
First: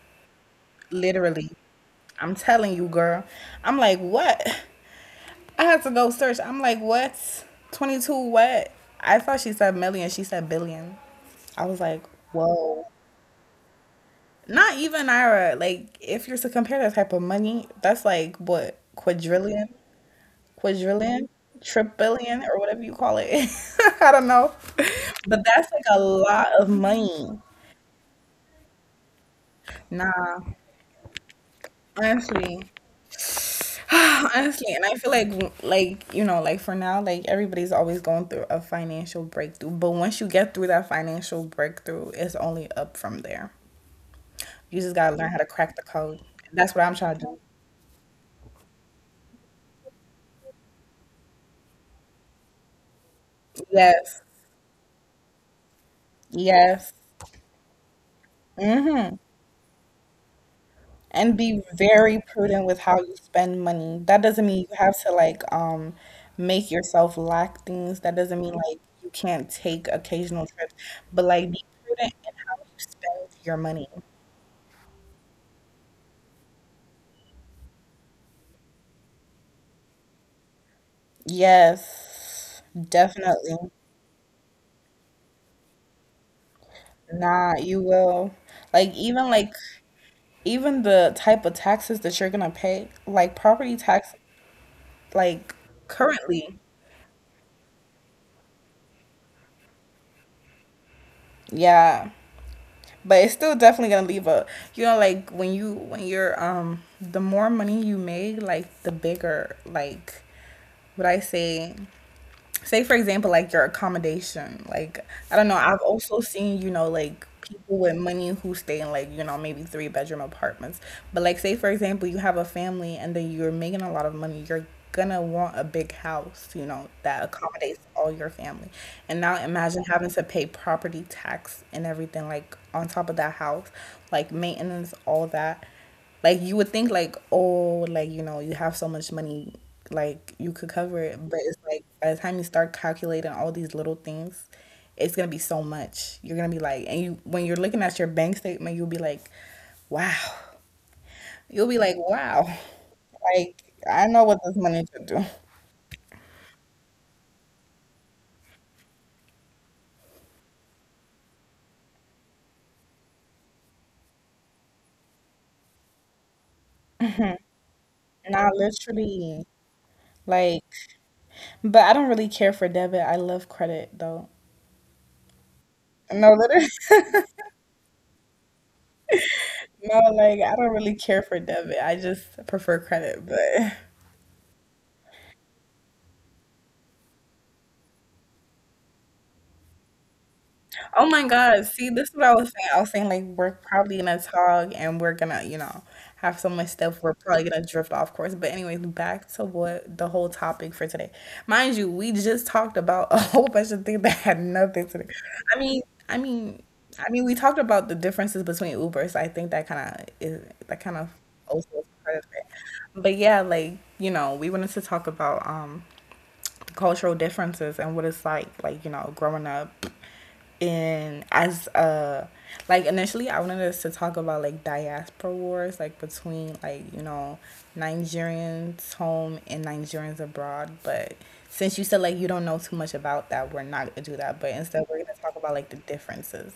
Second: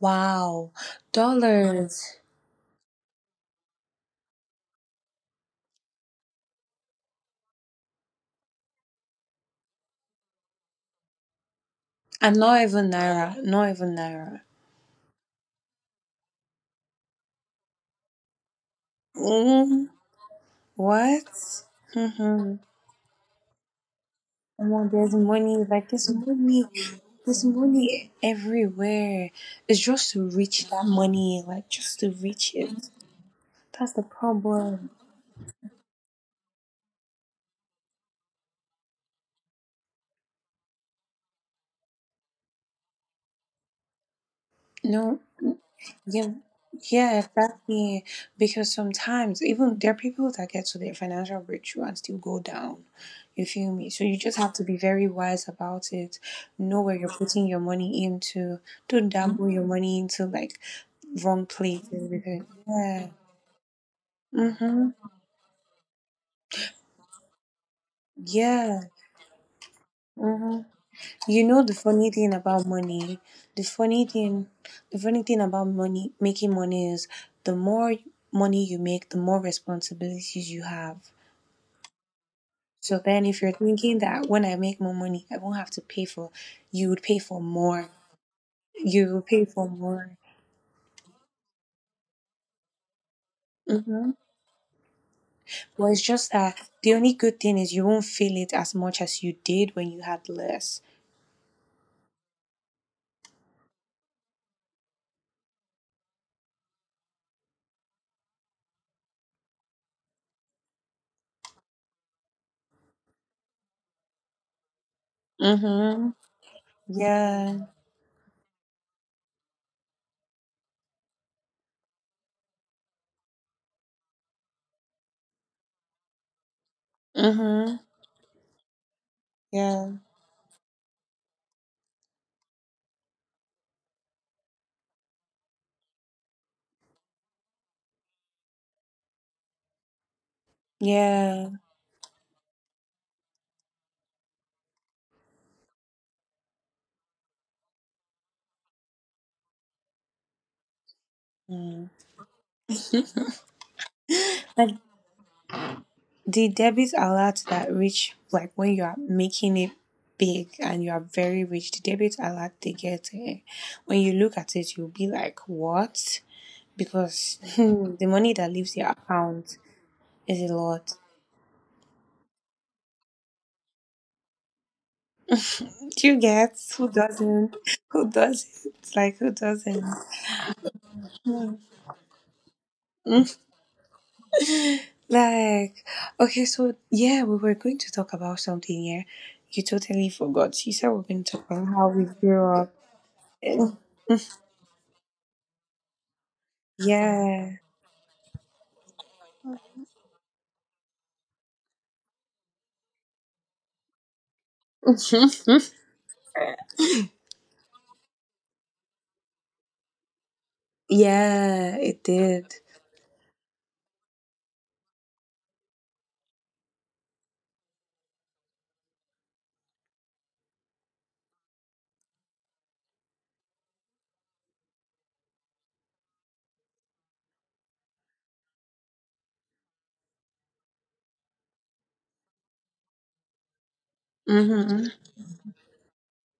[SPEAKER 2] wow.
[SPEAKER 1] Literally.
[SPEAKER 2] Dollars.
[SPEAKER 1] I'm telling you, girl. I'm like, "What?" I had to go search. I'm like, "What? 22 what?" I thought she said million, she said billion. I was like,
[SPEAKER 2] And not
[SPEAKER 1] "Whoa."
[SPEAKER 2] even naira. Not even naira.
[SPEAKER 1] Not even Ira. Like if you're to compare that type of money, that's like what quadrillion,
[SPEAKER 2] Mm,
[SPEAKER 1] quadrillion,
[SPEAKER 2] what?
[SPEAKER 1] trillion
[SPEAKER 2] Mm-hmm.
[SPEAKER 1] or whatever you call it. <laughs> I don't know.
[SPEAKER 2] Oh, there's
[SPEAKER 1] But
[SPEAKER 2] money,
[SPEAKER 1] that's like
[SPEAKER 2] like
[SPEAKER 1] a
[SPEAKER 2] there's
[SPEAKER 1] lot of
[SPEAKER 2] money.
[SPEAKER 1] money.
[SPEAKER 2] There's money everywhere. It's just
[SPEAKER 1] Nah,
[SPEAKER 2] to reach that money, like just to
[SPEAKER 1] honestly,
[SPEAKER 2] reach it. That's the
[SPEAKER 1] <sighs> honestly, and I
[SPEAKER 2] problem.
[SPEAKER 1] feel like like for now, like everybody's always going through a financial breakthrough, but once you get through that financial breakthrough, it's only up from there. You just gotta
[SPEAKER 2] No,
[SPEAKER 1] learn how to crack the code.
[SPEAKER 2] yeah,
[SPEAKER 1] That's what I'm trying
[SPEAKER 2] yeah,
[SPEAKER 1] to do.
[SPEAKER 2] exactly. Because sometimes even there are people that get to their financial breakthrough and still go down. You feel me? So you
[SPEAKER 1] Yes.
[SPEAKER 2] just have to be very wise about it. Know
[SPEAKER 1] Yes.
[SPEAKER 2] where you're putting your money into. Don't
[SPEAKER 1] Hmm.
[SPEAKER 2] Mhm. dabble your money into like
[SPEAKER 1] And
[SPEAKER 2] wrong
[SPEAKER 1] be
[SPEAKER 2] place and
[SPEAKER 1] very
[SPEAKER 2] everything.
[SPEAKER 1] prudent with how
[SPEAKER 2] Yeah.
[SPEAKER 1] you spend money. That doesn't mean you have
[SPEAKER 2] Mm-hmm.
[SPEAKER 1] to like make yourself lack things. That doesn't mean like
[SPEAKER 2] Yeah.
[SPEAKER 1] you can't take occasional trips,
[SPEAKER 2] Mm-hmm.
[SPEAKER 1] but
[SPEAKER 2] You
[SPEAKER 1] like
[SPEAKER 2] know
[SPEAKER 1] be
[SPEAKER 2] the funny
[SPEAKER 1] prudent
[SPEAKER 2] thing
[SPEAKER 1] in how
[SPEAKER 2] about
[SPEAKER 1] you
[SPEAKER 2] money.
[SPEAKER 1] spend your
[SPEAKER 2] The
[SPEAKER 1] money.
[SPEAKER 2] funny thing, the funny thing about money, making money is the more money you make, the more responsibilities you have.
[SPEAKER 1] Yes,
[SPEAKER 2] So then if you're
[SPEAKER 1] definitely.
[SPEAKER 2] thinking that when I make more money, I won't have to pay for, you would pay for
[SPEAKER 1] Nah, you
[SPEAKER 2] more.
[SPEAKER 1] will.
[SPEAKER 2] You would pay
[SPEAKER 1] Like
[SPEAKER 2] for more.
[SPEAKER 1] even the type of taxes that you're gonna pay, like property
[SPEAKER 2] hmm.
[SPEAKER 1] tax, like
[SPEAKER 2] Well, it's just
[SPEAKER 1] currently,
[SPEAKER 2] that the only good thing is you won't feel it as much as you did when you had less.
[SPEAKER 1] yeah. But it's still definitely gonna leave a, you know, like when you're the more money you make, like the bigger like what I say say for example like your accommodation like I don't know, I've
[SPEAKER 2] Mm-hmm.
[SPEAKER 1] also seen, you know, like
[SPEAKER 2] Yeah.
[SPEAKER 1] people with money who stay in like, you know, maybe three-bedroom apartments, but like say for example you have a family and then you're making a lot of money, you're gonna want a big house, you know, that accommodates
[SPEAKER 2] Mm-hmm.
[SPEAKER 1] all your family, and now imagine
[SPEAKER 2] Yeah.
[SPEAKER 1] having to pay property tax and everything like on top of that house, like maintenance, all that. Like you would think like, oh, like, you know, you have so much money, like you could cover it. But
[SPEAKER 2] Yeah.
[SPEAKER 1] it's like by the time you start calculating all these little things, it's gonna be so much. You're gonna be like and you're looking at your bank statement, you'll be like, wow. You'll be
[SPEAKER 2] Mm.
[SPEAKER 1] like, wow. Like, I know what this
[SPEAKER 2] Like
[SPEAKER 1] money should do.
[SPEAKER 2] the debits are allowed to that rich, like when you are making it big and you are very rich, the debits are allowed to get it. When you look at it, you'll be like, what? Because <laughs> the money that
[SPEAKER 1] Not
[SPEAKER 2] leaves your
[SPEAKER 1] literally.
[SPEAKER 2] account is a
[SPEAKER 1] Like,
[SPEAKER 2] lot.
[SPEAKER 1] but I don't really care for debit. I love credit though.
[SPEAKER 2] Do you
[SPEAKER 1] No, literally.
[SPEAKER 2] get
[SPEAKER 1] <laughs>
[SPEAKER 2] who doesn't? <laughs> Who doesn't?
[SPEAKER 1] No, like I don't really care for debit. I just prefer
[SPEAKER 2] Mm.
[SPEAKER 1] credit, but
[SPEAKER 2] Like okay, so yeah, we were going to talk about something here. You totally forgot. You said we
[SPEAKER 1] oh
[SPEAKER 2] are going
[SPEAKER 1] my
[SPEAKER 2] to talk
[SPEAKER 1] God.
[SPEAKER 2] about how
[SPEAKER 1] See,
[SPEAKER 2] we
[SPEAKER 1] this is what I
[SPEAKER 2] grew
[SPEAKER 1] was saying.
[SPEAKER 2] up.
[SPEAKER 1] I was saying like we're
[SPEAKER 2] Mm.
[SPEAKER 1] probably gonna talk and we're gonna, you know, have so much stuff. We're probably
[SPEAKER 2] Yeah,
[SPEAKER 1] gonna drift off course. But anyways, back to what the whole topic for today. Mind you, we just talked about a <laughs> whole bunch of things that had nothing to do.
[SPEAKER 2] <laughs>
[SPEAKER 1] I mean, I mean, we talked about the differences between Ubers. I think that kind of is that kind of also
[SPEAKER 2] yeah,
[SPEAKER 1] is
[SPEAKER 2] it
[SPEAKER 1] part of it.
[SPEAKER 2] did.
[SPEAKER 1] But yeah, like, you know, we wanted to talk about cultural differences and what it's like, you know, growing up in as a like initially I wanted us to talk about like diaspora wars, like between like, you know, Nigerians home and Nigerians abroad, but since you said like you don't know too much about that, we're not gonna do that. But instead we're
[SPEAKER 2] Mm-hmm.
[SPEAKER 1] gonna talk about like the differences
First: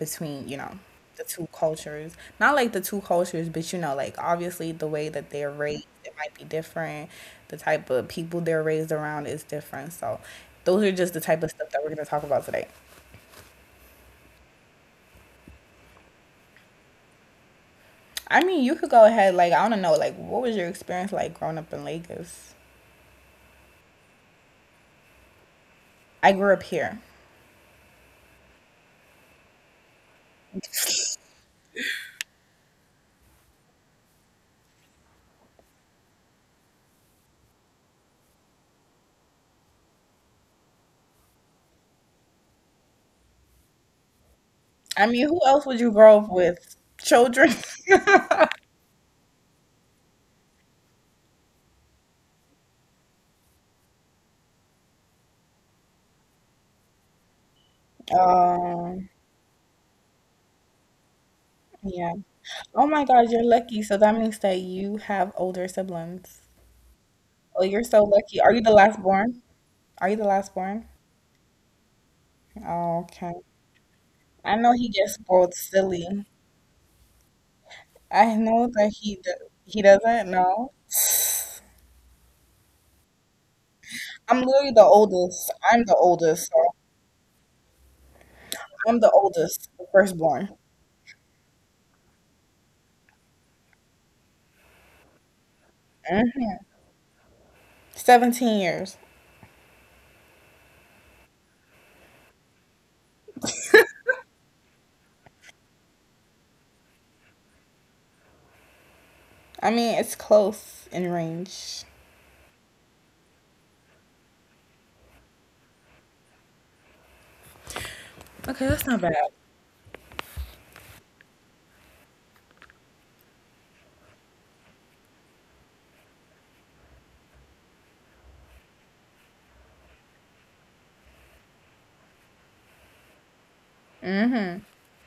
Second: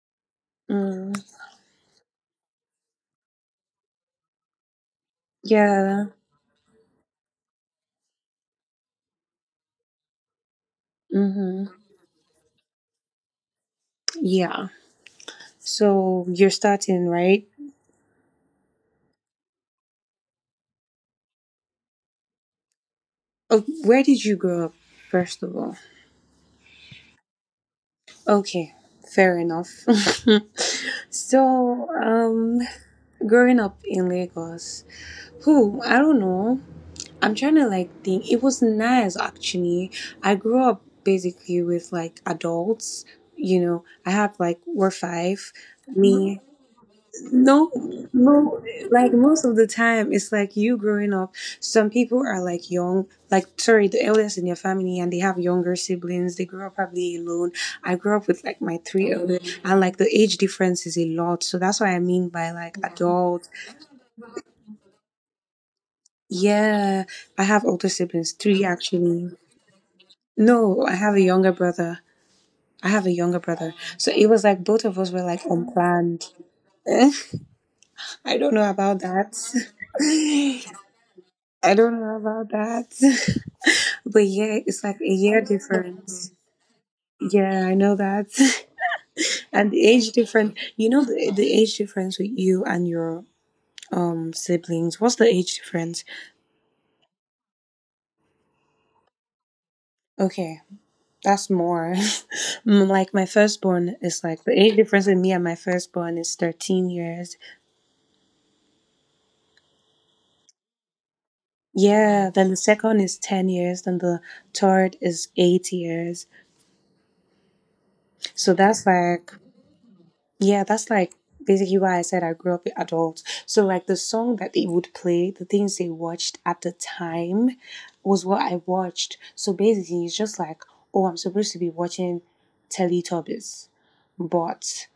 [SPEAKER 1] between, you know,
[SPEAKER 2] Mm.
[SPEAKER 1] the two cultures, not like the two cultures, but you know like obviously the way that they're raised
[SPEAKER 2] Yeah.
[SPEAKER 1] it might be different, the type of people they're raised around is different, so those are just the type of stuff
[SPEAKER 2] Mm-hmm.
[SPEAKER 1] that we're going to talk about today.
[SPEAKER 2] Yeah. So you're starting right.
[SPEAKER 1] I mean, you could go ahead. Like, I want to know, like, what was your experience like growing up in Lagos?
[SPEAKER 2] Oh, where did you grow up, first of all?
[SPEAKER 1] I grew up here.
[SPEAKER 2] Okay, fair enough. <laughs> So growing up in Lagos, who I don't know. I'm trying to like think. It was nice actually. I grew up basically with like adults. You know, I have like we're
[SPEAKER 1] I mean, who
[SPEAKER 2] five.
[SPEAKER 1] else would you grow up
[SPEAKER 2] Me,
[SPEAKER 1] with, children?
[SPEAKER 2] no,
[SPEAKER 1] <laughs>
[SPEAKER 2] No, like most of the time, it's like you growing up. Some people are like young, like sorry, the eldest in your family, and they have younger siblings. They grew up probably alone. I grew up with like my
[SPEAKER 1] um
[SPEAKER 2] three eldest, and like the age difference is a lot. So that's what I
[SPEAKER 1] yeah.
[SPEAKER 2] mean by like
[SPEAKER 1] Oh my God, you're
[SPEAKER 2] adult.
[SPEAKER 1] lucky, so that means that you have older siblings.
[SPEAKER 2] Yeah, I
[SPEAKER 1] Oh,
[SPEAKER 2] have
[SPEAKER 1] you're so
[SPEAKER 2] older
[SPEAKER 1] lucky,
[SPEAKER 2] siblings,
[SPEAKER 1] are you the
[SPEAKER 2] three
[SPEAKER 1] last born?
[SPEAKER 2] actually.
[SPEAKER 1] Are you the last born?
[SPEAKER 2] No, I have a younger brother.
[SPEAKER 1] Oh,
[SPEAKER 2] I have
[SPEAKER 1] okay.
[SPEAKER 2] a younger brother. So it
[SPEAKER 1] I
[SPEAKER 2] was
[SPEAKER 1] know
[SPEAKER 2] like
[SPEAKER 1] he
[SPEAKER 2] both
[SPEAKER 1] gets
[SPEAKER 2] of us were
[SPEAKER 1] spoiled
[SPEAKER 2] like
[SPEAKER 1] silly.
[SPEAKER 2] unplanned. <laughs>
[SPEAKER 1] I know
[SPEAKER 2] I don't
[SPEAKER 1] that
[SPEAKER 2] know
[SPEAKER 1] he d
[SPEAKER 2] about that.
[SPEAKER 1] he doesn't know.
[SPEAKER 2] <laughs> I don't know about that.
[SPEAKER 1] I'm literally the
[SPEAKER 2] <laughs> But yeah,
[SPEAKER 1] oldest.
[SPEAKER 2] it's
[SPEAKER 1] I'm the
[SPEAKER 2] like a year
[SPEAKER 1] oldest, so
[SPEAKER 2] difference. Yeah, I
[SPEAKER 1] I'm
[SPEAKER 2] know
[SPEAKER 1] the
[SPEAKER 2] that.
[SPEAKER 1] oldest,
[SPEAKER 2] <laughs>
[SPEAKER 1] the firstborn.
[SPEAKER 2] And the age difference, you know the age difference with you and your siblings. What's the
[SPEAKER 1] Hmm.
[SPEAKER 2] age difference?
[SPEAKER 1] 17 years.
[SPEAKER 2] Okay, that's more. <laughs> Mm, like my firstborn is like the age difference with me and my firstborn is 13 years.
[SPEAKER 1] I mean, it's close in range.
[SPEAKER 2] Yeah, then the second is 10 years, then the third is 8 years.
[SPEAKER 1] Okay, that's
[SPEAKER 2] So
[SPEAKER 1] not bad.
[SPEAKER 2] that's like yeah, that's like basically why I said I grew up with adults. So like the song that they would play, the things they watched at the time was what I watched. So basically it's just like, oh, I'm supposed to be watching Teletubbies,
[SPEAKER 1] Hmm.
[SPEAKER 2] but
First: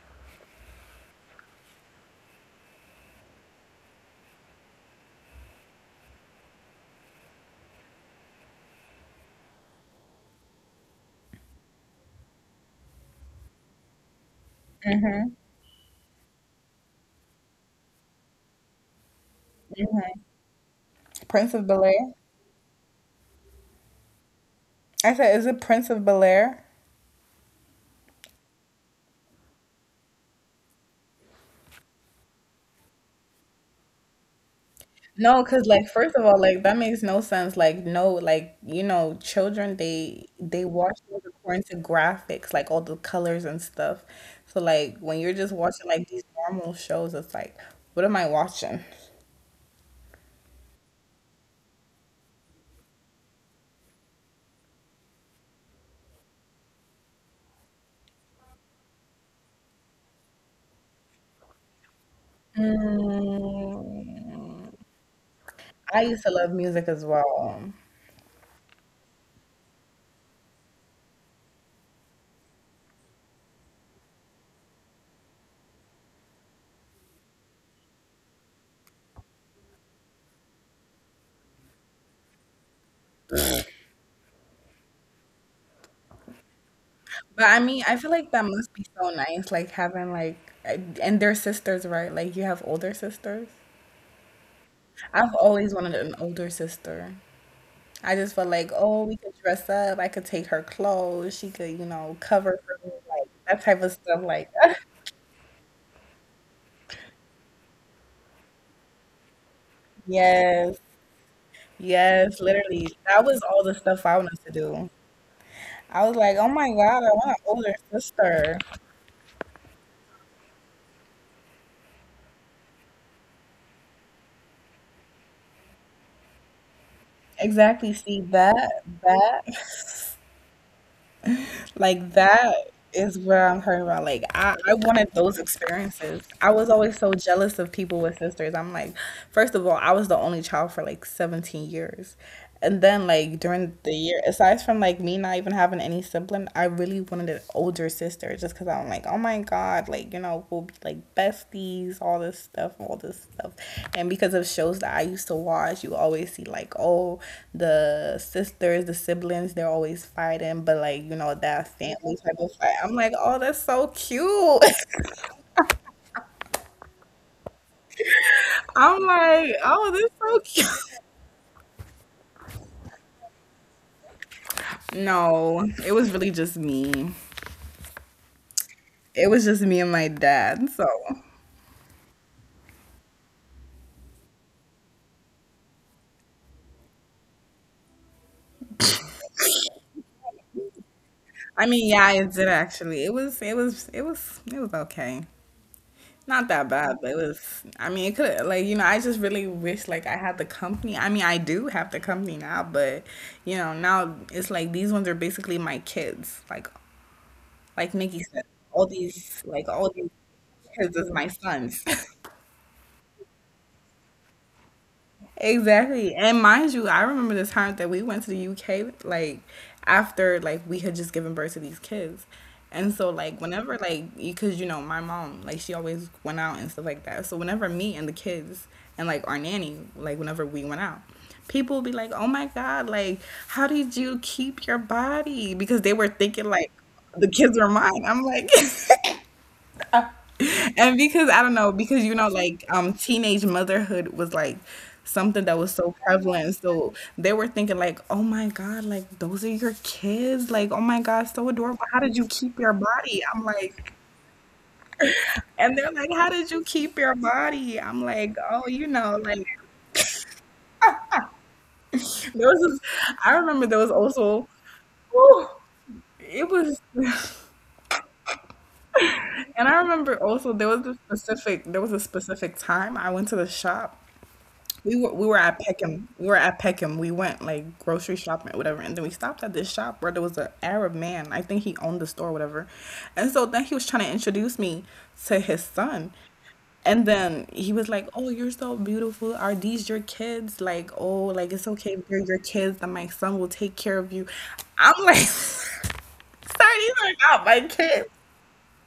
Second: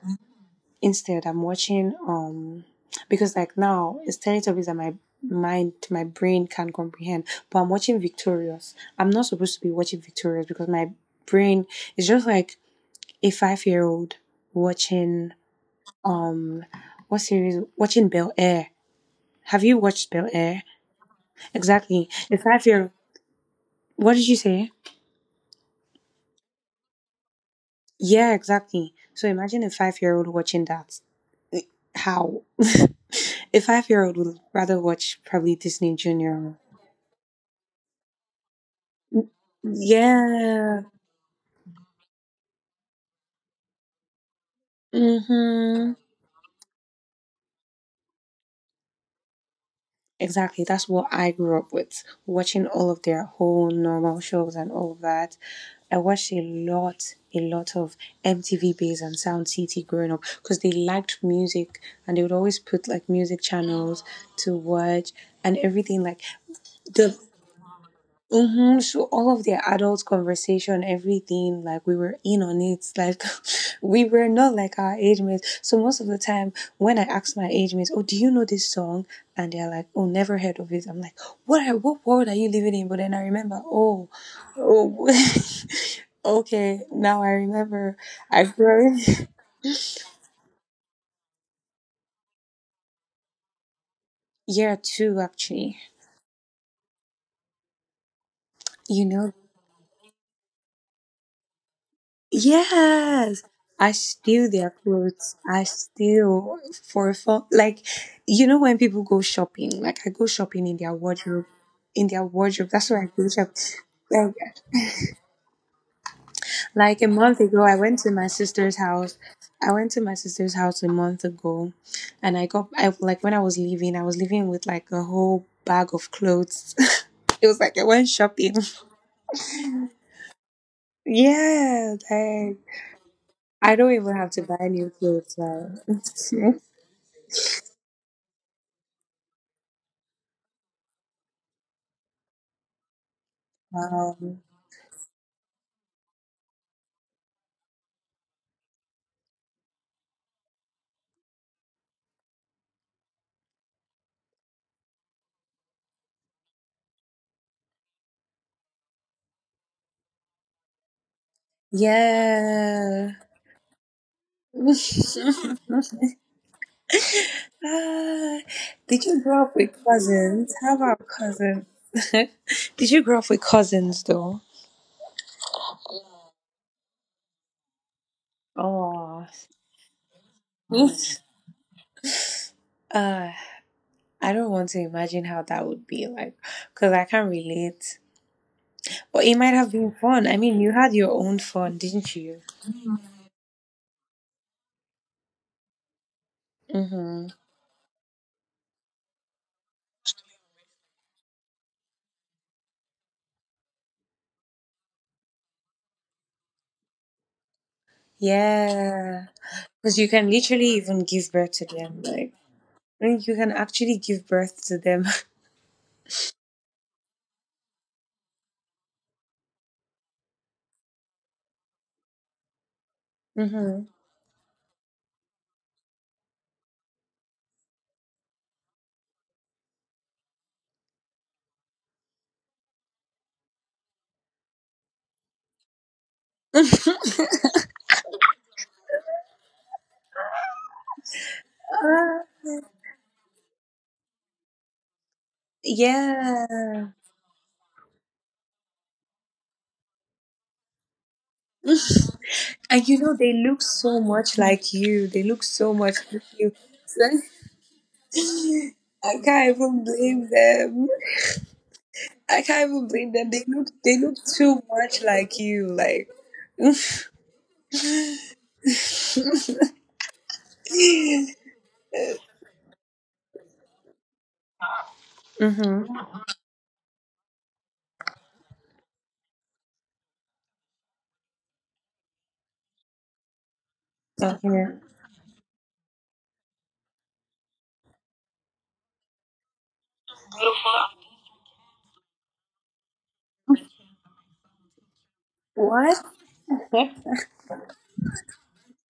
[SPEAKER 2] instead I'm watching because like now it's Teletubbies that my brain can comprehend. But I'm watching Victorious. I'm not supposed to be watching Victorious because my brain is just like a 5 year old watching um what series watching Bel Air. Have you watched Bel Air?
[SPEAKER 1] Prince of Bel
[SPEAKER 2] Exactly.
[SPEAKER 1] Air.
[SPEAKER 2] A 5 year what did you say?
[SPEAKER 1] I said, is it Prince of Bel Air?
[SPEAKER 2] Yeah, exactly. So imagine a 5 year old watching that. How? <laughs> A 5 year old would rather watch
[SPEAKER 1] No,
[SPEAKER 2] probably
[SPEAKER 1] because like
[SPEAKER 2] Disney
[SPEAKER 1] first of all,
[SPEAKER 2] Junior.
[SPEAKER 1] like that makes no sense. Like no, like you know, children they watch
[SPEAKER 2] Yeah.
[SPEAKER 1] things according to graphics, like all the colors and stuff. So like when you're just watching like
[SPEAKER 2] Mm-hmm.
[SPEAKER 1] these normal shows, it's like, what am I watching?
[SPEAKER 2] Exactly. That's what I grew up with, watching all of their whole normal shows and all of that. I watched a lot of MTV Base and Sound City growing up because they liked music, and they would always put like music channels to
[SPEAKER 1] Mm,
[SPEAKER 2] watch and
[SPEAKER 1] I
[SPEAKER 2] everything. Like
[SPEAKER 1] used to love music as
[SPEAKER 2] the
[SPEAKER 1] well.
[SPEAKER 2] hmm So all of their adult conversation, everything, like we were in on it. Like <laughs> we were not like our age mates. So most of the time when I ask my age mates, "Oh, do you know this song?" And they're like, "Oh, never heard of it." I'm like, "What world are you living in?" But then I remember, oh, <laughs> okay, now I
[SPEAKER 1] But I mean,
[SPEAKER 2] remember.
[SPEAKER 1] I feel like that
[SPEAKER 2] I've
[SPEAKER 1] must be
[SPEAKER 2] grown. <laughs>
[SPEAKER 1] so nice, like having like and their sisters, right? Like you have older sisters.
[SPEAKER 2] Year two
[SPEAKER 1] I've
[SPEAKER 2] actually.
[SPEAKER 1] always wanted an older sister. I just felt
[SPEAKER 2] You
[SPEAKER 1] like,
[SPEAKER 2] know,
[SPEAKER 1] oh, we could dress up. I could take her clothes. She could, you know, cover for me,
[SPEAKER 2] yes,
[SPEAKER 1] like that
[SPEAKER 2] I
[SPEAKER 1] type of stuff.
[SPEAKER 2] steal their
[SPEAKER 1] Like, <laughs>
[SPEAKER 2] clothes. I steal for fun. Like, you know, when people go shopping, like I go shopping in their
[SPEAKER 1] yes,
[SPEAKER 2] wardrobe, in their
[SPEAKER 1] yes,
[SPEAKER 2] wardrobe. That's where I
[SPEAKER 1] literally.
[SPEAKER 2] go
[SPEAKER 1] That
[SPEAKER 2] shop.
[SPEAKER 1] was all the stuff
[SPEAKER 2] Like,
[SPEAKER 1] I wanted to do. I was like, oh my
[SPEAKER 2] like a
[SPEAKER 1] God, I
[SPEAKER 2] month
[SPEAKER 1] want
[SPEAKER 2] ago,
[SPEAKER 1] an
[SPEAKER 2] I
[SPEAKER 1] older
[SPEAKER 2] went to my sister's
[SPEAKER 1] sister.
[SPEAKER 2] house. I went to my sister's house a month ago, and I like when I was leaving with like a whole bag of clothes. <laughs> It was like I went
[SPEAKER 1] Exactly. See
[SPEAKER 2] shopping. <laughs>
[SPEAKER 1] that, that. <laughs>
[SPEAKER 2] Yeah,
[SPEAKER 1] Like
[SPEAKER 2] like
[SPEAKER 1] that is what
[SPEAKER 2] I
[SPEAKER 1] I'm
[SPEAKER 2] don't
[SPEAKER 1] talking
[SPEAKER 2] even
[SPEAKER 1] about.
[SPEAKER 2] have to
[SPEAKER 1] Like
[SPEAKER 2] buy new
[SPEAKER 1] I
[SPEAKER 2] clothes
[SPEAKER 1] wanted those
[SPEAKER 2] now.
[SPEAKER 1] experiences.
[SPEAKER 2] <laughs>
[SPEAKER 1] I was always so jealous of people with sisters. I'm like, first of all, I was the only child for like 17 years. And then like during the year,
[SPEAKER 2] Um,
[SPEAKER 1] aside from like me not even having any sibling, I really wanted an older sister there just because I'm like, oh my God, like, you know, we'll be like besties, all this stuff, all this stuff. And because of shows that I used to watch, you always see like, oh, the sisters, the siblings, they're always fighting, but like, you know, that family type of fight. I'm
[SPEAKER 2] yeah.
[SPEAKER 1] like, oh, that's so cute.
[SPEAKER 2] <laughs> ah,
[SPEAKER 1] <laughs>
[SPEAKER 2] did you
[SPEAKER 1] I'm
[SPEAKER 2] grow up with
[SPEAKER 1] like, oh, that's
[SPEAKER 2] cousins?
[SPEAKER 1] so
[SPEAKER 2] How
[SPEAKER 1] cute.
[SPEAKER 2] about
[SPEAKER 1] <laughs>
[SPEAKER 2] cousins? <laughs> Did you grow up with cousins though?
[SPEAKER 1] No, it was really just me.
[SPEAKER 2] Oh.
[SPEAKER 1] It was just me and my dad. So,
[SPEAKER 2] <laughs> I don't want to imagine how that would be like, because I can't relate. But it might have been fun. I mean, you had your own fun,
[SPEAKER 1] I mean,
[SPEAKER 2] didn't
[SPEAKER 1] yeah,
[SPEAKER 2] you?
[SPEAKER 1] it did actually. It was okay. Not that bad,
[SPEAKER 2] Mm-hmm.
[SPEAKER 1] but it was, I mean, it could, like, you know, I just really wish, like, I had the company. I mean, I do have the company now, but, you know, now it's like these ones are basically my kids. Like Nikki said, all
[SPEAKER 2] Yeah,
[SPEAKER 1] these,
[SPEAKER 2] because
[SPEAKER 1] like,
[SPEAKER 2] you
[SPEAKER 1] all
[SPEAKER 2] can
[SPEAKER 1] these
[SPEAKER 2] literally even
[SPEAKER 1] kids
[SPEAKER 2] give
[SPEAKER 1] is
[SPEAKER 2] birth
[SPEAKER 1] my
[SPEAKER 2] to them.
[SPEAKER 1] sons.
[SPEAKER 2] Like,
[SPEAKER 1] <laughs>
[SPEAKER 2] I think you can actually give birth to them.
[SPEAKER 1] Exactly. And mind you, I remember the time that we went to the UK, like after like we had just given birth to these kids. And
[SPEAKER 2] <laughs>
[SPEAKER 1] so like
[SPEAKER 2] hmm
[SPEAKER 1] whenever like because you know my mom like she always went out and stuff like that. So whenever me and the kids and like our nanny like whenever we went out, people would be like, "Oh my God, like how did you keep your body?" Because they were thinking like the kids were mine. I'm like <laughs> and because I don't know,
[SPEAKER 2] Uh,
[SPEAKER 1] because you know, like teenage motherhood was like something that was so prevalent.
[SPEAKER 2] yeah.
[SPEAKER 1] So they were thinking like, oh my God, like those are your kids. Like, oh my God, so adorable. How did you
[SPEAKER 2] <laughs>
[SPEAKER 1] keep
[SPEAKER 2] And
[SPEAKER 1] your
[SPEAKER 2] you know, they
[SPEAKER 1] body? I'm
[SPEAKER 2] look so
[SPEAKER 1] like,
[SPEAKER 2] much like you. They look so
[SPEAKER 1] and
[SPEAKER 2] much
[SPEAKER 1] they're
[SPEAKER 2] like
[SPEAKER 1] like, how
[SPEAKER 2] you.
[SPEAKER 1] did you
[SPEAKER 2] So
[SPEAKER 1] keep your body? I'm like, oh, you
[SPEAKER 2] I
[SPEAKER 1] know,
[SPEAKER 2] can't
[SPEAKER 1] like
[SPEAKER 2] even blame them. I
[SPEAKER 1] there
[SPEAKER 2] can't
[SPEAKER 1] was.
[SPEAKER 2] even blame
[SPEAKER 1] This,
[SPEAKER 2] them. They
[SPEAKER 1] I
[SPEAKER 2] look
[SPEAKER 1] remember there was also.
[SPEAKER 2] too much like
[SPEAKER 1] Whew,
[SPEAKER 2] you. Like
[SPEAKER 1] it
[SPEAKER 2] <laughs>
[SPEAKER 1] was <laughs> and I remember also there was a specific time I went to the shop. We were at
[SPEAKER 2] mm-hmm.
[SPEAKER 1] Peckham. We were at Peckham. We went like grocery shopping, or whatever, and then we stopped at this shop where there was an Arab man. I think he owned the store, or whatever. And so then he was trying to introduce
[SPEAKER 2] Okay.
[SPEAKER 1] me to his son. And then he was like, "Oh, you're so beautiful. Are these your kids? Like, oh, like it's okay if they're your kids. That my son will take care of you." I'm like, <laughs>
[SPEAKER 2] What?
[SPEAKER 1] "Sir, these are not my kids."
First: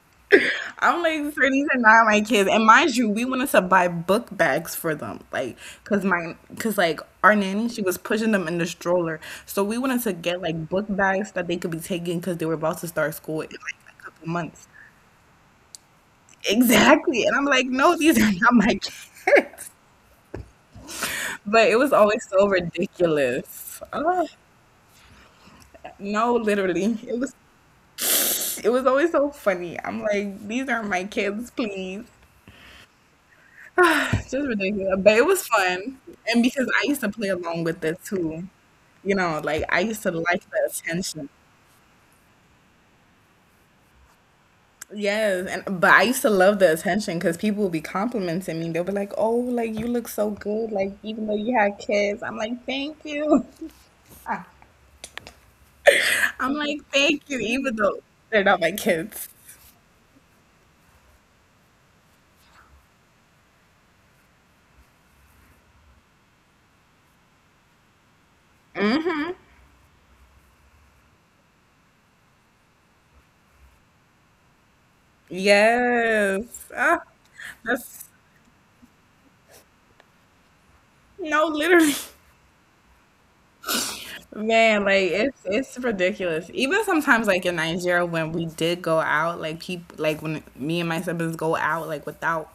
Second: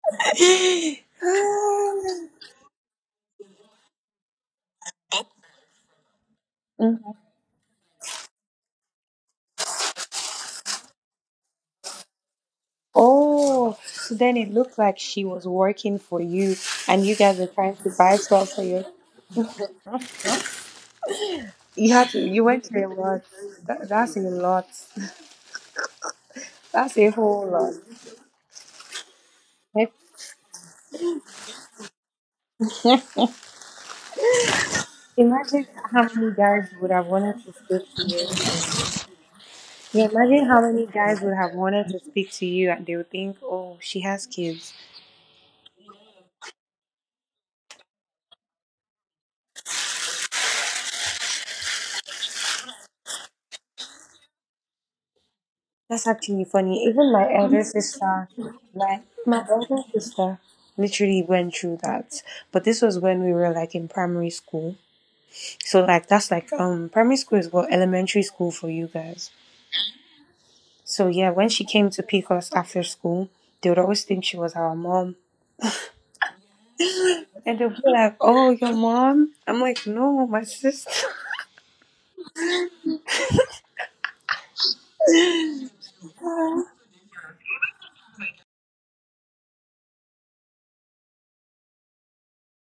[SPEAKER 2] <laughs>
[SPEAKER 1] I'm like starting to
[SPEAKER 2] Ah.
[SPEAKER 1] not my kids, and mind you, we wanted to buy book bags for them, like, cause like
[SPEAKER 2] Mhm.
[SPEAKER 1] our nanny, she was pushing them in the stroller, so we wanted to get like book bags that they could be taking, cause they were about to start school in
[SPEAKER 2] Oh,
[SPEAKER 1] like a
[SPEAKER 2] so
[SPEAKER 1] couple
[SPEAKER 2] then it
[SPEAKER 1] months.
[SPEAKER 2] looked like she was working for you, and you
[SPEAKER 1] Exactly, and
[SPEAKER 2] guys
[SPEAKER 1] I'm
[SPEAKER 2] were
[SPEAKER 1] like,
[SPEAKER 2] trying to
[SPEAKER 1] no,
[SPEAKER 2] buy
[SPEAKER 1] these are
[SPEAKER 2] stuff
[SPEAKER 1] not
[SPEAKER 2] for
[SPEAKER 1] my
[SPEAKER 2] you.
[SPEAKER 1] kids. <laughs> But it was
[SPEAKER 2] You had to,
[SPEAKER 1] always
[SPEAKER 2] you
[SPEAKER 1] so
[SPEAKER 2] went through a lot.
[SPEAKER 1] ridiculous.
[SPEAKER 2] That's a
[SPEAKER 1] Ugh.
[SPEAKER 2] lot.
[SPEAKER 1] No, literally,
[SPEAKER 2] That's a whole lot.
[SPEAKER 1] it was always so funny.
[SPEAKER 2] Like,
[SPEAKER 1] I'm like, these aren't my kids, please. <sighs> It's just ridiculous. But it was
[SPEAKER 2] imagine how
[SPEAKER 1] fun.
[SPEAKER 2] many
[SPEAKER 1] And
[SPEAKER 2] guys
[SPEAKER 1] because
[SPEAKER 2] would
[SPEAKER 1] I used
[SPEAKER 2] have
[SPEAKER 1] to play
[SPEAKER 2] wanted to.
[SPEAKER 1] along with it too. You know, like I
[SPEAKER 2] Yeah,
[SPEAKER 1] used to
[SPEAKER 2] imagine
[SPEAKER 1] like
[SPEAKER 2] how
[SPEAKER 1] the
[SPEAKER 2] many guys would
[SPEAKER 1] attention.
[SPEAKER 2] have wanted to speak to you, and they would think, "Oh, she has kids."
[SPEAKER 1] Yes, and but I used to love the attention because people would be complimenting me. They'll be like, "Oh, like you look so good, like even though you had kids." I'm like, "Thank you."
[SPEAKER 2] That's actually
[SPEAKER 1] <laughs> I'm
[SPEAKER 2] funny.
[SPEAKER 1] like,
[SPEAKER 2] Even
[SPEAKER 1] "Thank
[SPEAKER 2] my
[SPEAKER 1] you,"
[SPEAKER 2] elder
[SPEAKER 1] even though
[SPEAKER 2] sister,
[SPEAKER 1] they're not my
[SPEAKER 2] my
[SPEAKER 1] kids.
[SPEAKER 2] my elder sister, literally went through that. But this was when we were like in primary school. So like that's like primary school is what elementary school for you guys. So yeah, when she came to pick us after school, they would always think she was our mom.
[SPEAKER 1] Yes, ah,
[SPEAKER 2] And they'll be like,
[SPEAKER 1] that's
[SPEAKER 2] "Oh, your mom?" I'm like, "No, my sister."
[SPEAKER 1] no, literally. Man, like it's ridiculous. Even sometimes, like in Nigeria, when we did go out, like people, like when me and my siblings go out, like without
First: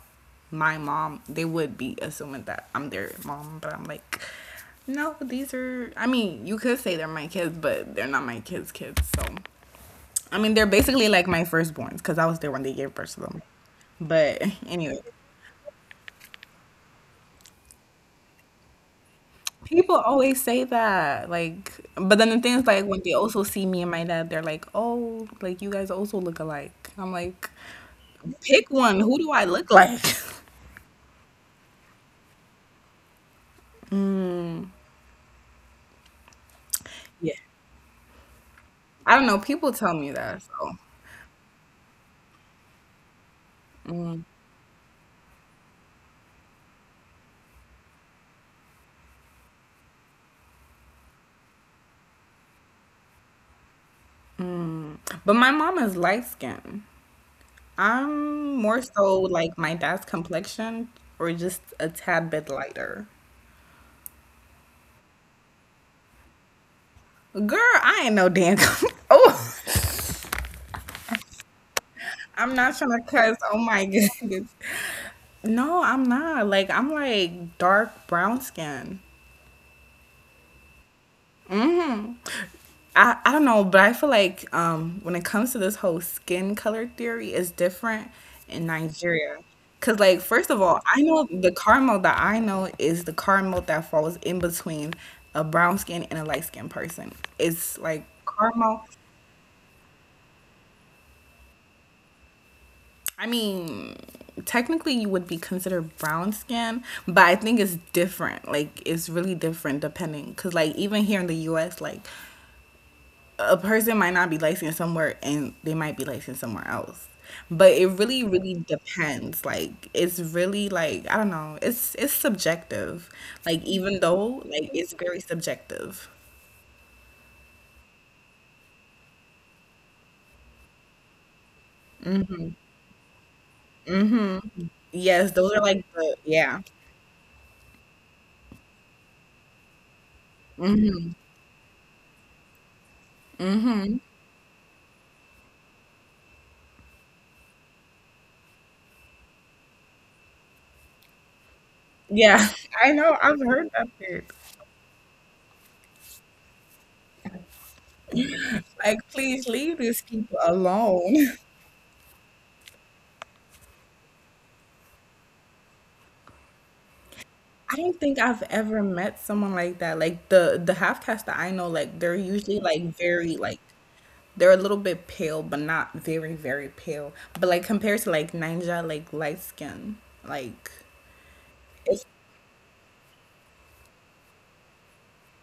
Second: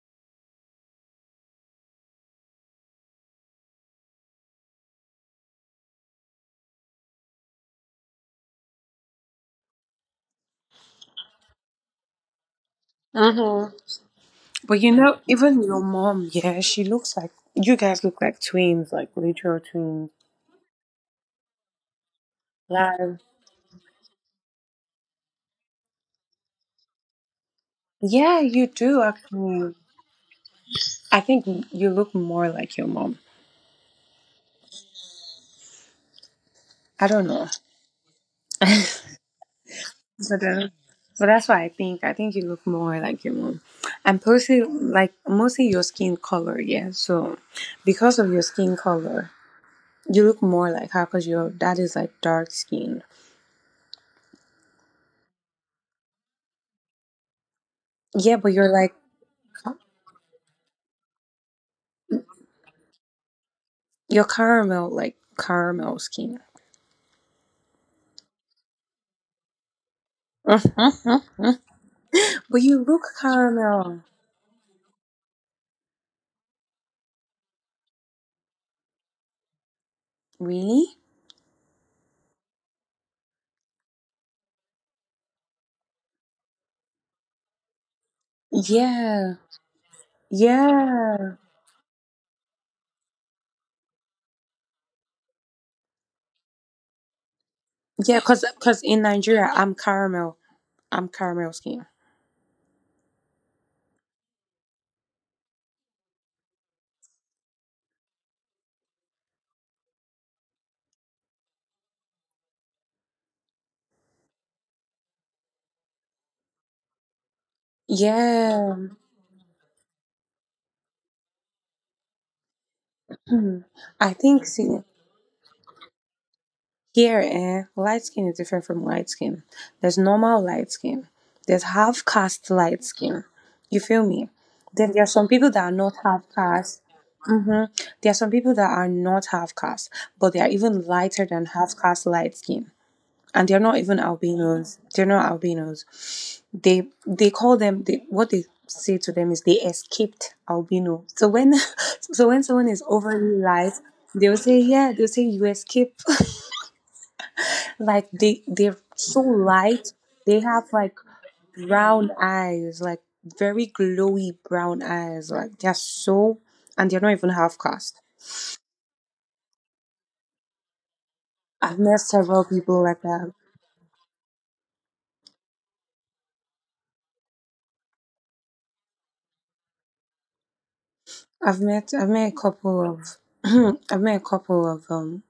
[SPEAKER 1] my mom, they would be assuming that I'm their mom. But I'm like, no, these are. I mean, you could say they're my kids, but they're not my kids' kids. So, I mean, they're basically like my firstborns because I was there when they gave birth to them.
[SPEAKER 2] Mm-hmm.
[SPEAKER 1] But
[SPEAKER 2] But you
[SPEAKER 1] anyway.
[SPEAKER 2] know, even your mom, yeah, she looks like, you guys look like twins, like literal
[SPEAKER 1] People
[SPEAKER 2] twins.
[SPEAKER 1] always say that, like, but then the thing is, like, when they
[SPEAKER 2] Like,
[SPEAKER 1] also see me and my dad, they're like, "Oh, like you guys also look alike." I'm like,
[SPEAKER 2] yeah, you
[SPEAKER 1] "Pick
[SPEAKER 2] do
[SPEAKER 1] one. Who do I
[SPEAKER 2] actually.
[SPEAKER 1] look like?"
[SPEAKER 2] I think you look more like your mom. I
[SPEAKER 1] <laughs>
[SPEAKER 2] don't
[SPEAKER 1] Yeah,
[SPEAKER 2] know.
[SPEAKER 1] I don't know. People tell me
[SPEAKER 2] But,
[SPEAKER 1] that,
[SPEAKER 2] uh,
[SPEAKER 1] so.
[SPEAKER 2] but that's what I think. I think you look more like your mom. And mostly, like, mostly your skin color, yeah. So because of your skin color, you look more like her because your dad is like dark skinned.
[SPEAKER 1] But my mom is light skinned. I'm
[SPEAKER 2] Yeah,
[SPEAKER 1] more
[SPEAKER 2] but you're
[SPEAKER 1] so
[SPEAKER 2] like
[SPEAKER 1] like my dad's complexion, or just a tad bit lighter.
[SPEAKER 2] your caramel, like caramel skin.
[SPEAKER 1] Girl, I ain't no damn. <laughs> Oh,
[SPEAKER 2] <laughs>
[SPEAKER 1] I'm not trying to
[SPEAKER 2] But you
[SPEAKER 1] cuss.
[SPEAKER 2] look
[SPEAKER 1] Oh my <laughs>
[SPEAKER 2] caramel.
[SPEAKER 1] goodness. No, I'm not. Like I'm like dark brown skin.
[SPEAKER 2] Really?
[SPEAKER 1] I don't know, but I feel like when it comes to this whole skin color theory, it's different in Nigeria.
[SPEAKER 2] Yeah.
[SPEAKER 1] Cause like first of all, I know
[SPEAKER 2] Yeah.
[SPEAKER 1] the caramel that I know is the caramel that falls in between a brown skin and a light skinned person. It's like
[SPEAKER 2] Yeah, cause
[SPEAKER 1] caramel.
[SPEAKER 2] in Nigeria I'm caramel. I'm caramel skin.
[SPEAKER 1] I mean, technically you would be considered brown skin, but I think it's different. Like it's really different depending, cause like even here in the U.S., like a person might not be licensed somewhere and they might be licensed somewhere else. But it really, really
[SPEAKER 2] Yeah.
[SPEAKER 1] depends. Like it's really, like I don't know. It's subjective. Like even
[SPEAKER 2] I
[SPEAKER 1] though
[SPEAKER 2] think
[SPEAKER 1] like it's
[SPEAKER 2] so.
[SPEAKER 1] very subjective.
[SPEAKER 2] Here, eh, light skin is different from light skin. There's normal light skin. There's half caste light skin. You feel me? Then there are
[SPEAKER 1] Yes, those
[SPEAKER 2] some
[SPEAKER 1] are
[SPEAKER 2] people
[SPEAKER 1] like
[SPEAKER 2] that are
[SPEAKER 1] the,
[SPEAKER 2] not half
[SPEAKER 1] yeah.
[SPEAKER 2] caste. Hmm There are some people that are not half caste, but they are
[SPEAKER 1] Mm-hmm.
[SPEAKER 2] even lighter than half caste light skin, and they're
[SPEAKER 1] Mm-hmm.
[SPEAKER 2] not even albinos. They're not albinos. They call them. They, what they say to them is they escaped albino. So when <laughs> so
[SPEAKER 1] Yeah,
[SPEAKER 2] when someone
[SPEAKER 1] <laughs> I
[SPEAKER 2] is
[SPEAKER 1] know. I've
[SPEAKER 2] overly
[SPEAKER 1] heard
[SPEAKER 2] light,
[SPEAKER 1] that word.
[SPEAKER 2] they will say yeah. They'll say you escape. <laughs> Like they're
[SPEAKER 1] Like,
[SPEAKER 2] so
[SPEAKER 1] please leave these
[SPEAKER 2] light.
[SPEAKER 1] people
[SPEAKER 2] They have like
[SPEAKER 1] alone.
[SPEAKER 2] brown eyes, like very glowy brown eyes. Like they're so and they're not even half
[SPEAKER 1] <laughs> I don't
[SPEAKER 2] caste.
[SPEAKER 1] think I've ever met someone like that. Like the half caste that I know,
[SPEAKER 2] I've
[SPEAKER 1] like
[SPEAKER 2] met
[SPEAKER 1] they're
[SPEAKER 2] several
[SPEAKER 1] usually like
[SPEAKER 2] people like
[SPEAKER 1] very
[SPEAKER 2] that.
[SPEAKER 1] like they're a little bit pale, but not very, very pale. But like compared to like Ninja, like light skin, like
[SPEAKER 2] I've
[SPEAKER 1] it's
[SPEAKER 2] met I've met a couple of <clears throat> I've met a couple of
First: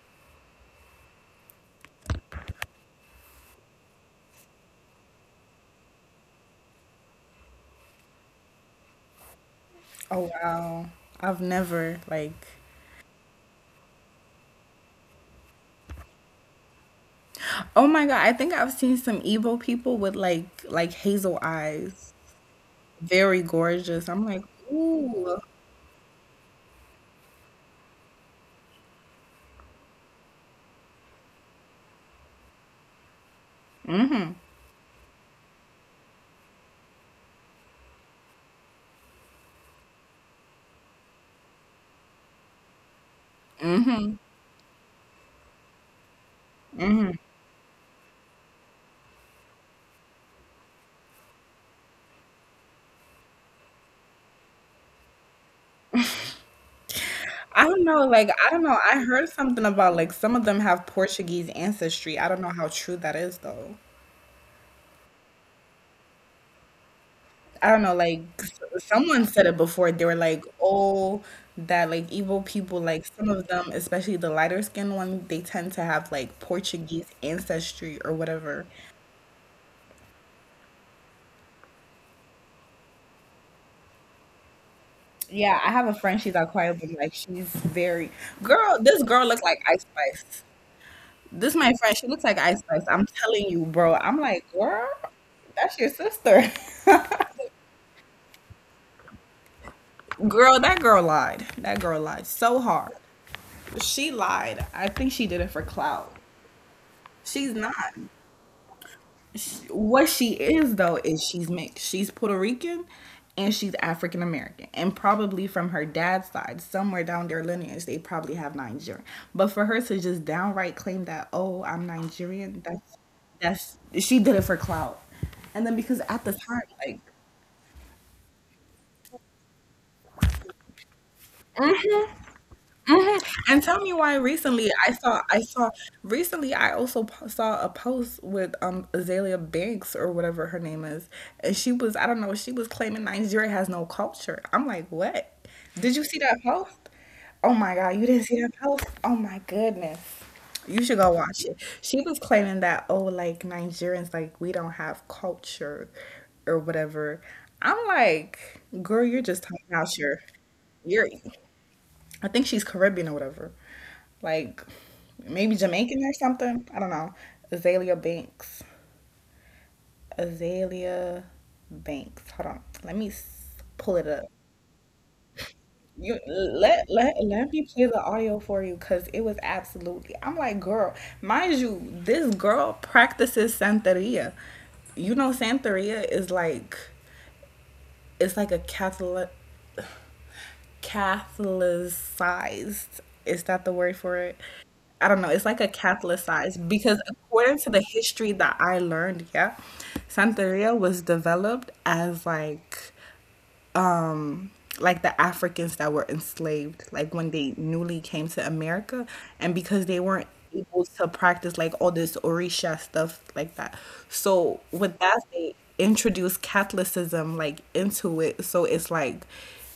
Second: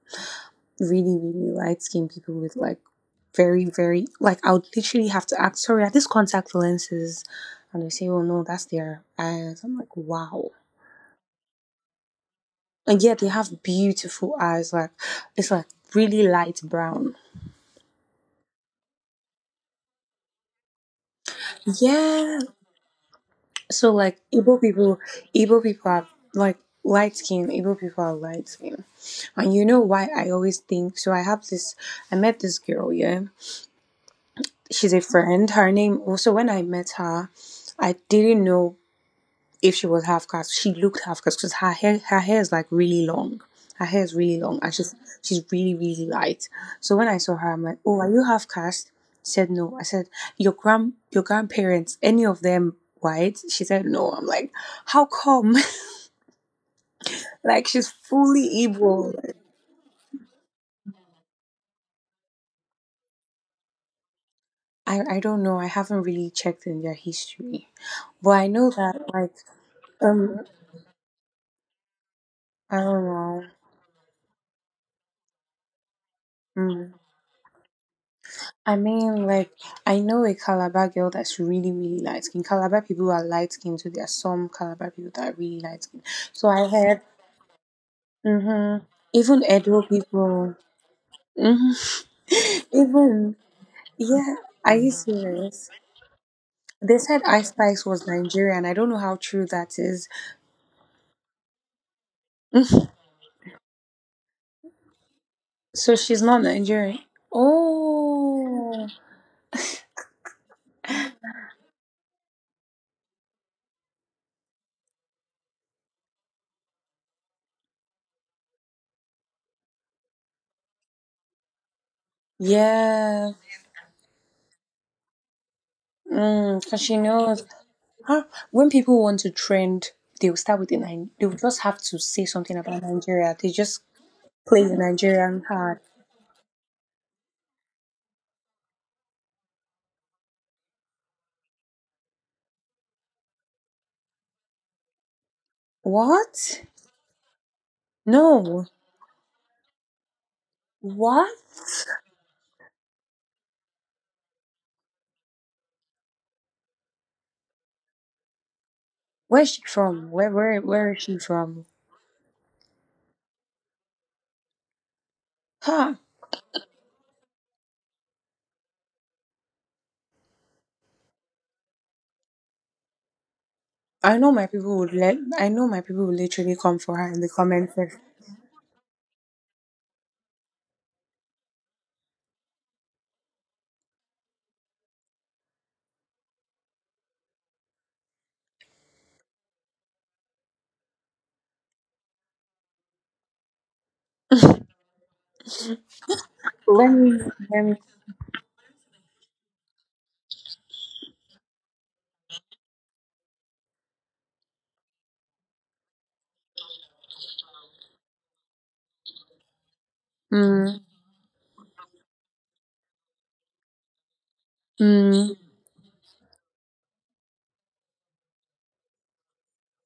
[SPEAKER 2] really, really light skinned people with like very, very like I would literally have to ask, sorry, are these contact lenses? And they say, "Oh no, that's their eyes." I'm like,
[SPEAKER 1] oh
[SPEAKER 2] wow.
[SPEAKER 1] wow. I've never like
[SPEAKER 2] And yeah, they have beautiful eyes. Like it's like really light brown.
[SPEAKER 1] oh my god. I think I've seen some Evo people with like hazel eyes,
[SPEAKER 2] Yeah.
[SPEAKER 1] very
[SPEAKER 2] So
[SPEAKER 1] gorgeous.
[SPEAKER 2] like
[SPEAKER 1] I'm like ooh.
[SPEAKER 2] Igbo people are like light skin. Igbo people are light skin. And you know why I always think so. I have this. I met this girl. Yeah, she's a friend. Her name also when I met her, I didn't know if she was half caste. She looked half caste because her hair is like really long. Her hair is really long and she's really, really light. So when I saw her, I'm like, "Oh, are you half caste?" She said no. I said, "Your grand your grandparents, any of them white?" She said no. I'm like, "How come?" <laughs>
[SPEAKER 1] I
[SPEAKER 2] Like
[SPEAKER 1] don't
[SPEAKER 2] she's
[SPEAKER 1] know. Like I don't
[SPEAKER 2] fully
[SPEAKER 1] know. I
[SPEAKER 2] Igbo.
[SPEAKER 1] heard something about like some of them have Portuguese ancestry. I don't know how true that is though.
[SPEAKER 2] I don't know. I haven't really checked in their history.
[SPEAKER 1] I don't know, like
[SPEAKER 2] But I know that
[SPEAKER 1] someone
[SPEAKER 2] like
[SPEAKER 1] said it before. They were
[SPEAKER 2] um
[SPEAKER 1] like, "Oh, that like evil
[SPEAKER 2] I
[SPEAKER 1] people,
[SPEAKER 2] don't
[SPEAKER 1] like some
[SPEAKER 2] know.
[SPEAKER 1] of them, especially the lighter skinned ones, they tend to have like
[SPEAKER 2] Mm.
[SPEAKER 1] Portuguese ancestry or whatever."
[SPEAKER 2] I mean, like, I know a Calabar girl that's really, really light skinned. Calabar people are light skinned, so there are some Calabar people that are
[SPEAKER 1] Yeah,
[SPEAKER 2] really
[SPEAKER 1] I
[SPEAKER 2] light
[SPEAKER 1] have a
[SPEAKER 2] skinned.
[SPEAKER 1] friend. She's
[SPEAKER 2] So I
[SPEAKER 1] Aquarian, but
[SPEAKER 2] heard,
[SPEAKER 1] like she's very
[SPEAKER 2] hmm
[SPEAKER 1] girl. This girl
[SPEAKER 2] even
[SPEAKER 1] looks like
[SPEAKER 2] Edo
[SPEAKER 1] Ice
[SPEAKER 2] people,
[SPEAKER 1] Spice. This
[SPEAKER 2] hmm
[SPEAKER 1] my friend. She looks like Ice
[SPEAKER 2] <laughs>
[SPEAKER 1] Spice. I'm
[SPEAKER 2] even,
[SPEAKER 1] telling you, bro. I'm
[SPEAKER 2] yeah,
[SPEAKER 1] like,
[SPEAKER 2] are
[SPEAKER 1] girl,
[SPEAKER 2] you serious?
[SPEAKER 1] that's your sister.
[SPEAKER 2] They
[SPEAKER 1] <laughs>
[SPEAKER 2] said Ice Spice was Nigerian. I don't know how true that is.
[SPEAKER 1] Girl, that girl lied. That girl lied so hard.
[SPEAKER 2] <laughs>
[SPEAKER 1] She lied. I think she did it for
[SPEAKER 2] So
[SPEAKER 1] clout.
[SPEAKER 2] she's not Nigerian.
[SPEAKER 1] She's not.
[SPEAKER 2] Oh,
[SPEAKER 1] She, what she is though is she's mixed. She's Puerto Rican and she's African American, and probably from her dad's side, somewhere down their lineage, they probably have Nigerian. But for her to just downright claim that, oh, I'm Nigerian,
[SPEAKER 2] yeah.
[SPEAKER 1] that's she did it for clout. And then because at the time,
[SPEAKER 2] Because she
[SPEAKER 1] like
[SPEAKER 2] knows. Huh? When people want to trend, they'll start with the Ni- They'll just have to say something about
[SPEAKER 1] <laughs> mhm.
[SPEAKER 2] Nigeria. They
[SPEAKER 1] And
[SPEAKER 2] just
[SPEAKER 1] tell me why
[SPEAKER 2] play
[SPEAKER 1] recently
[SPEAKER 2] the
[SPEAKER 1] I saw
[SPEAKER 2] Nigerian
[SPEAKER 1] I saw
[SPEAKER 2] card.
[SPEAKER 1] recently I also saw a post with Azalea Banks or whatever her name is, and she was, I don't know, she was claiming Nigeria has no culture. I'm like, "What? Did you see that
[SPEAKER 2] What?
[SPEAKER 1] post?" Oh my God, you didn't see that
[SPEAKER 2] No.
[SPEAKER 1] post? Oh my goodness. You should go
[SPEAKER 2] What?
[SPEAKER 1] watch it. She was claiming that, oh, like Nigerians, like we don't have culture or whatever. I'm like, girl, you're
[SPEAKER 2] Where's
[SPEAKER 1] just
[SPEAKER 2] she
[SPEAKER 1] talking out
[SPEAKER 2] from?
[SPEAKER 1] your
[SPEAKER 2] Where is she
[SPEAKER 1] you're
[SPEAKER 2] from?
[SPEAKER 1] I think she's Caribbean or whatever. Like maybe
[SPEAKER 2] Huh?
[SPEAKER 1] Jamaican or something. I don't know. Azalea Banks. Azalea Banks. Hold on. Let me pull it
[SPEAKER 2] I know
[SPEAKER 1] up.
[SPEAKER 2] my people would let. I know my people would
[SPEAKER 1] You
[SPEAKER 2] literally come
[SPEAKER 1] let
[SPEAKER 2] for her in
[SPEAKER 1] let
[SPEAKER 2] the
[SPEAKER 1] let me
[SPEAKER 2] comments
[SPEAKER 1] play
[SPEAKER 2] section.
[SPEAKER 1] the audio for you because it was absolutely. I'm like, girl, mind you, this girl practices Santeria. You know, Santeria is like it's like a Catholic Catholicized. Is that the word for it? I don't know, it's like a Catholicized
[SPEAKER 2] Let
[SPEAKER 1] because
[SPEAKER 2] me.
[SPEAKER 1] according
[SPEAKER 2] Let
[SPEAKER 1] to
[SPEAKER 2] me.
[SPEAKER 1] the history that I learned, yeah, Santeria was developed as um like the Africans that were enslaved, like when they newly came to America and because they weren't
[SPEAKER 2] Mm,
[SPEAKER 1] able to practice like all this Orisha stuff like that. So with that
[SPEAKER 2] mm,
[SPEAKER 1] they introduced Catholicism like into it. So it's like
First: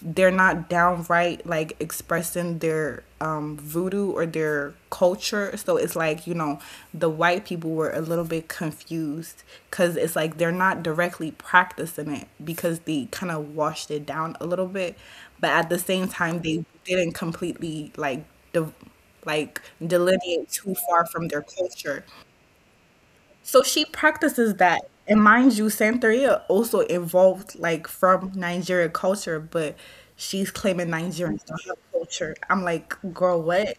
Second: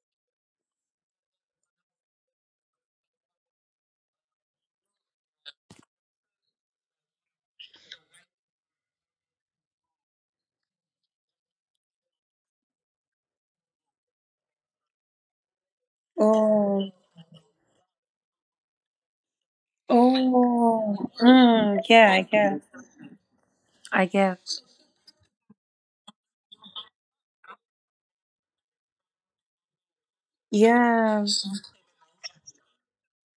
[SPEAKER 1] they're not downright like expressing their voodoo or their culture. So it's like, you know, the white people were a little bit confused because it's like they're not directly practicing it because they kind of washed it down a little bit. But at the same time, they
[SPEAKER 2] oh.
[SPEAKER 1] didn't completely like, de- like delineate too
[SPEAKER 2] Oh.
[SPEAKER 1] far from their
[SPEAKER 2] Mm,
[SPEAKER 1] culture.
[SPEAKER 2] yeah. I guess.
[SPEAKER 1] So she
[SPEAKER 2] I
[SPEAKER 1] practices
[SPEAKER 2] guess.
[SPEAKER 1] that. And mind you, Santeria also evolved like from Nigerian culture, but she's claiming Nigerians don't
[SPEAKER 2] Yeah.
[SPEAKER 1] have culture. I'm like, girl, what?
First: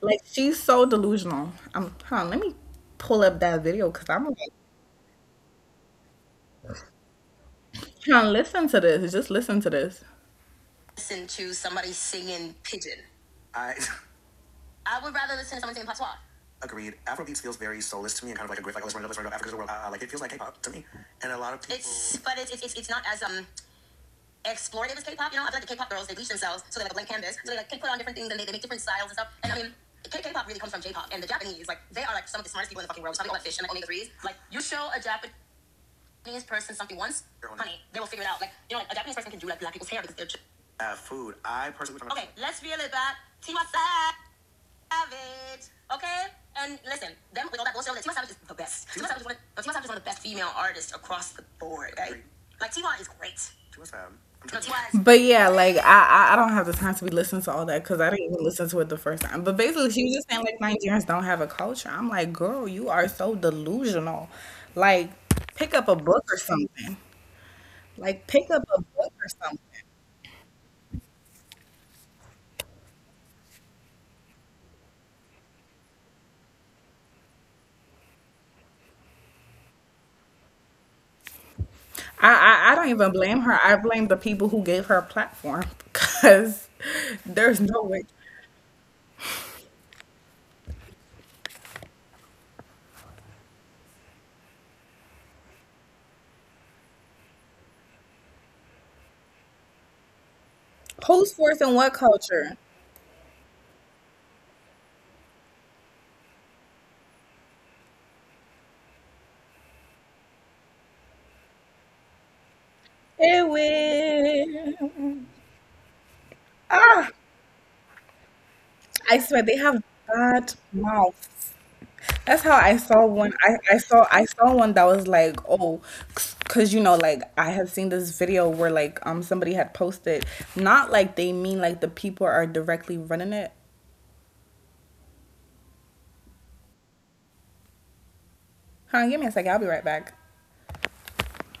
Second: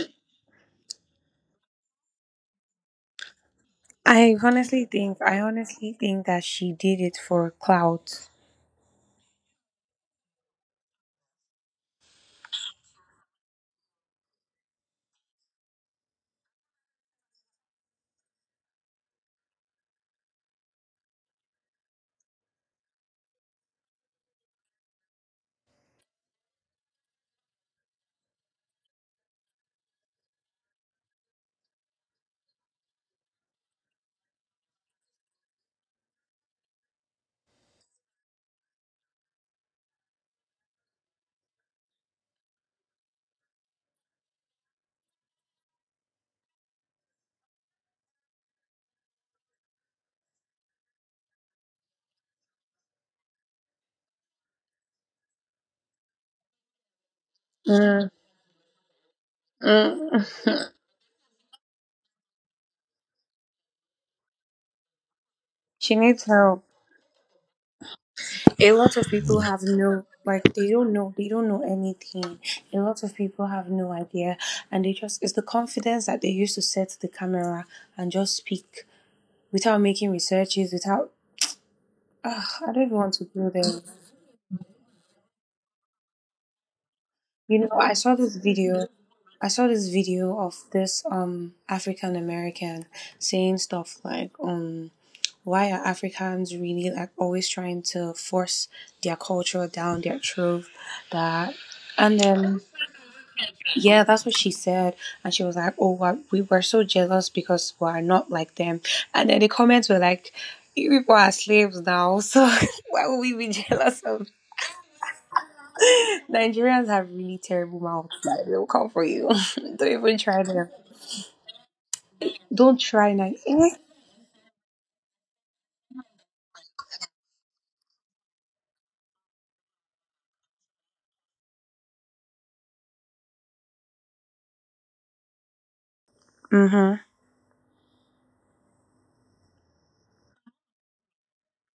[SPEAKER 1] Like she's so delusional. I'm huh, let me pull up that video because I'm like,
[SPEAKER 2] I honestly think that she did it for
[SPEAKER 1] huh,
[SPEAKER 2] clout.
[SPEAKER 1] listen to this. Just listen to this. I <laughs> agreed. Afrobeats feels very soulless to me and kind of like a grift. Like, let's run it up, let's run it up. Africa's the world. Like, it feels like K-pop to me. And a lot of people have food. I personally... But yeah, like I don't have the time to be listening to all that
[SPEAKER 2] Mm,
[SPEAKER 1] because I didn't even listen to it the first time. But basically, she was just saying
[SPEAKER 2] mm.
[SPEAKER 1] like Nigerians don't have a culture. I'm like, girl, you are so delusional. Like, pick up
[SPEAKER 2] She
[SPEAKER 1] a
[SPEAKER 2] needs
[SPEAKER 1] book or
[SPEAKER 2] help.
[SPEAKER 1] something. Like, pick up
[SPEAKER 2] A
[SPEAKER 1] a
[SPEAKER 2] lot of
[SPEAKER 1] book or
[SPEAKER 2] people have
[SPEAKER 1] something.
[SPEAKER 2] no like they don't know anything. A lot of people have no idea and they just it's the confidence that they used to set the camera and just speak without making researches, without
[SPEAKER 1] I
[SPEAKER 2] ugh, I
[SPEAKER 1] I,
[SPEAKER 2] don't
[SPEAKER 1] I
[SPEAKER 2] even
[SPEAKER 1] don't
[SPEAKER 2] want
[SPEAKER 1] even
[SPEAKER 2] to go
[SPEAKER 1] blame
[SPEAKER 2] there.
[SPEAKER 1] her. I blame the people who gave her a platform <laughs> because
[SPEAKER 2] You know,
[SPEAKER 1] there's no
[SPEAKER 2] I
[SPEAKER 1] way.
[SPEAKER 2] saw this video. I saw this video of this African American saying stuff like, why are Africans really like always trying to force their culture down their throat?
[SPEAKER 1] Who's
[SPEAKER 2] That
[SPEAKER 1] forcing what
[SPEAKER 2] and then
[SPEAKER 1] culture?
[SPEAKER 2] yeah, that's what she said, and she was like, "Oh, we were so jealous because we are not like them," and then the comments were like, "You people are slaves now, so <laughs> why would
[SPEAKER 1] It
[SPEAKER 2] we be jealous of"
[SPEAKER 1] will. Ah,
[SPEAKER 2] Nigerians have really terrible mouths. Like, they'll
[SPEAKER 1] I
[SPEAKER 2] come for
[SPEAKER 1] swear they
[SPEAKER 2] you.
[SPEAKER 1] have
[SPEAKER 2] <laughs> Don't
[SPEAKER 1] bad
[SPEAKER 2] even try them.
[SPEAKER 1] mouths. That's how I saw
[SPEAKER 2] Don't
[SPEAKER 1] one.
[SPEAKER 2] try
[SPEAKER 1] I, I saw
[SPEAKER 2] Nigeria.
[SPEAKER 1] I saw one that was like, oh, because you know, like I have seen this video where like somebody had posted, not like they mean like the people are directly running it.
[SPEAKER 2] Mm-hmm.
[SPEAKER 1] Huh? Give me a second. I'll be right back.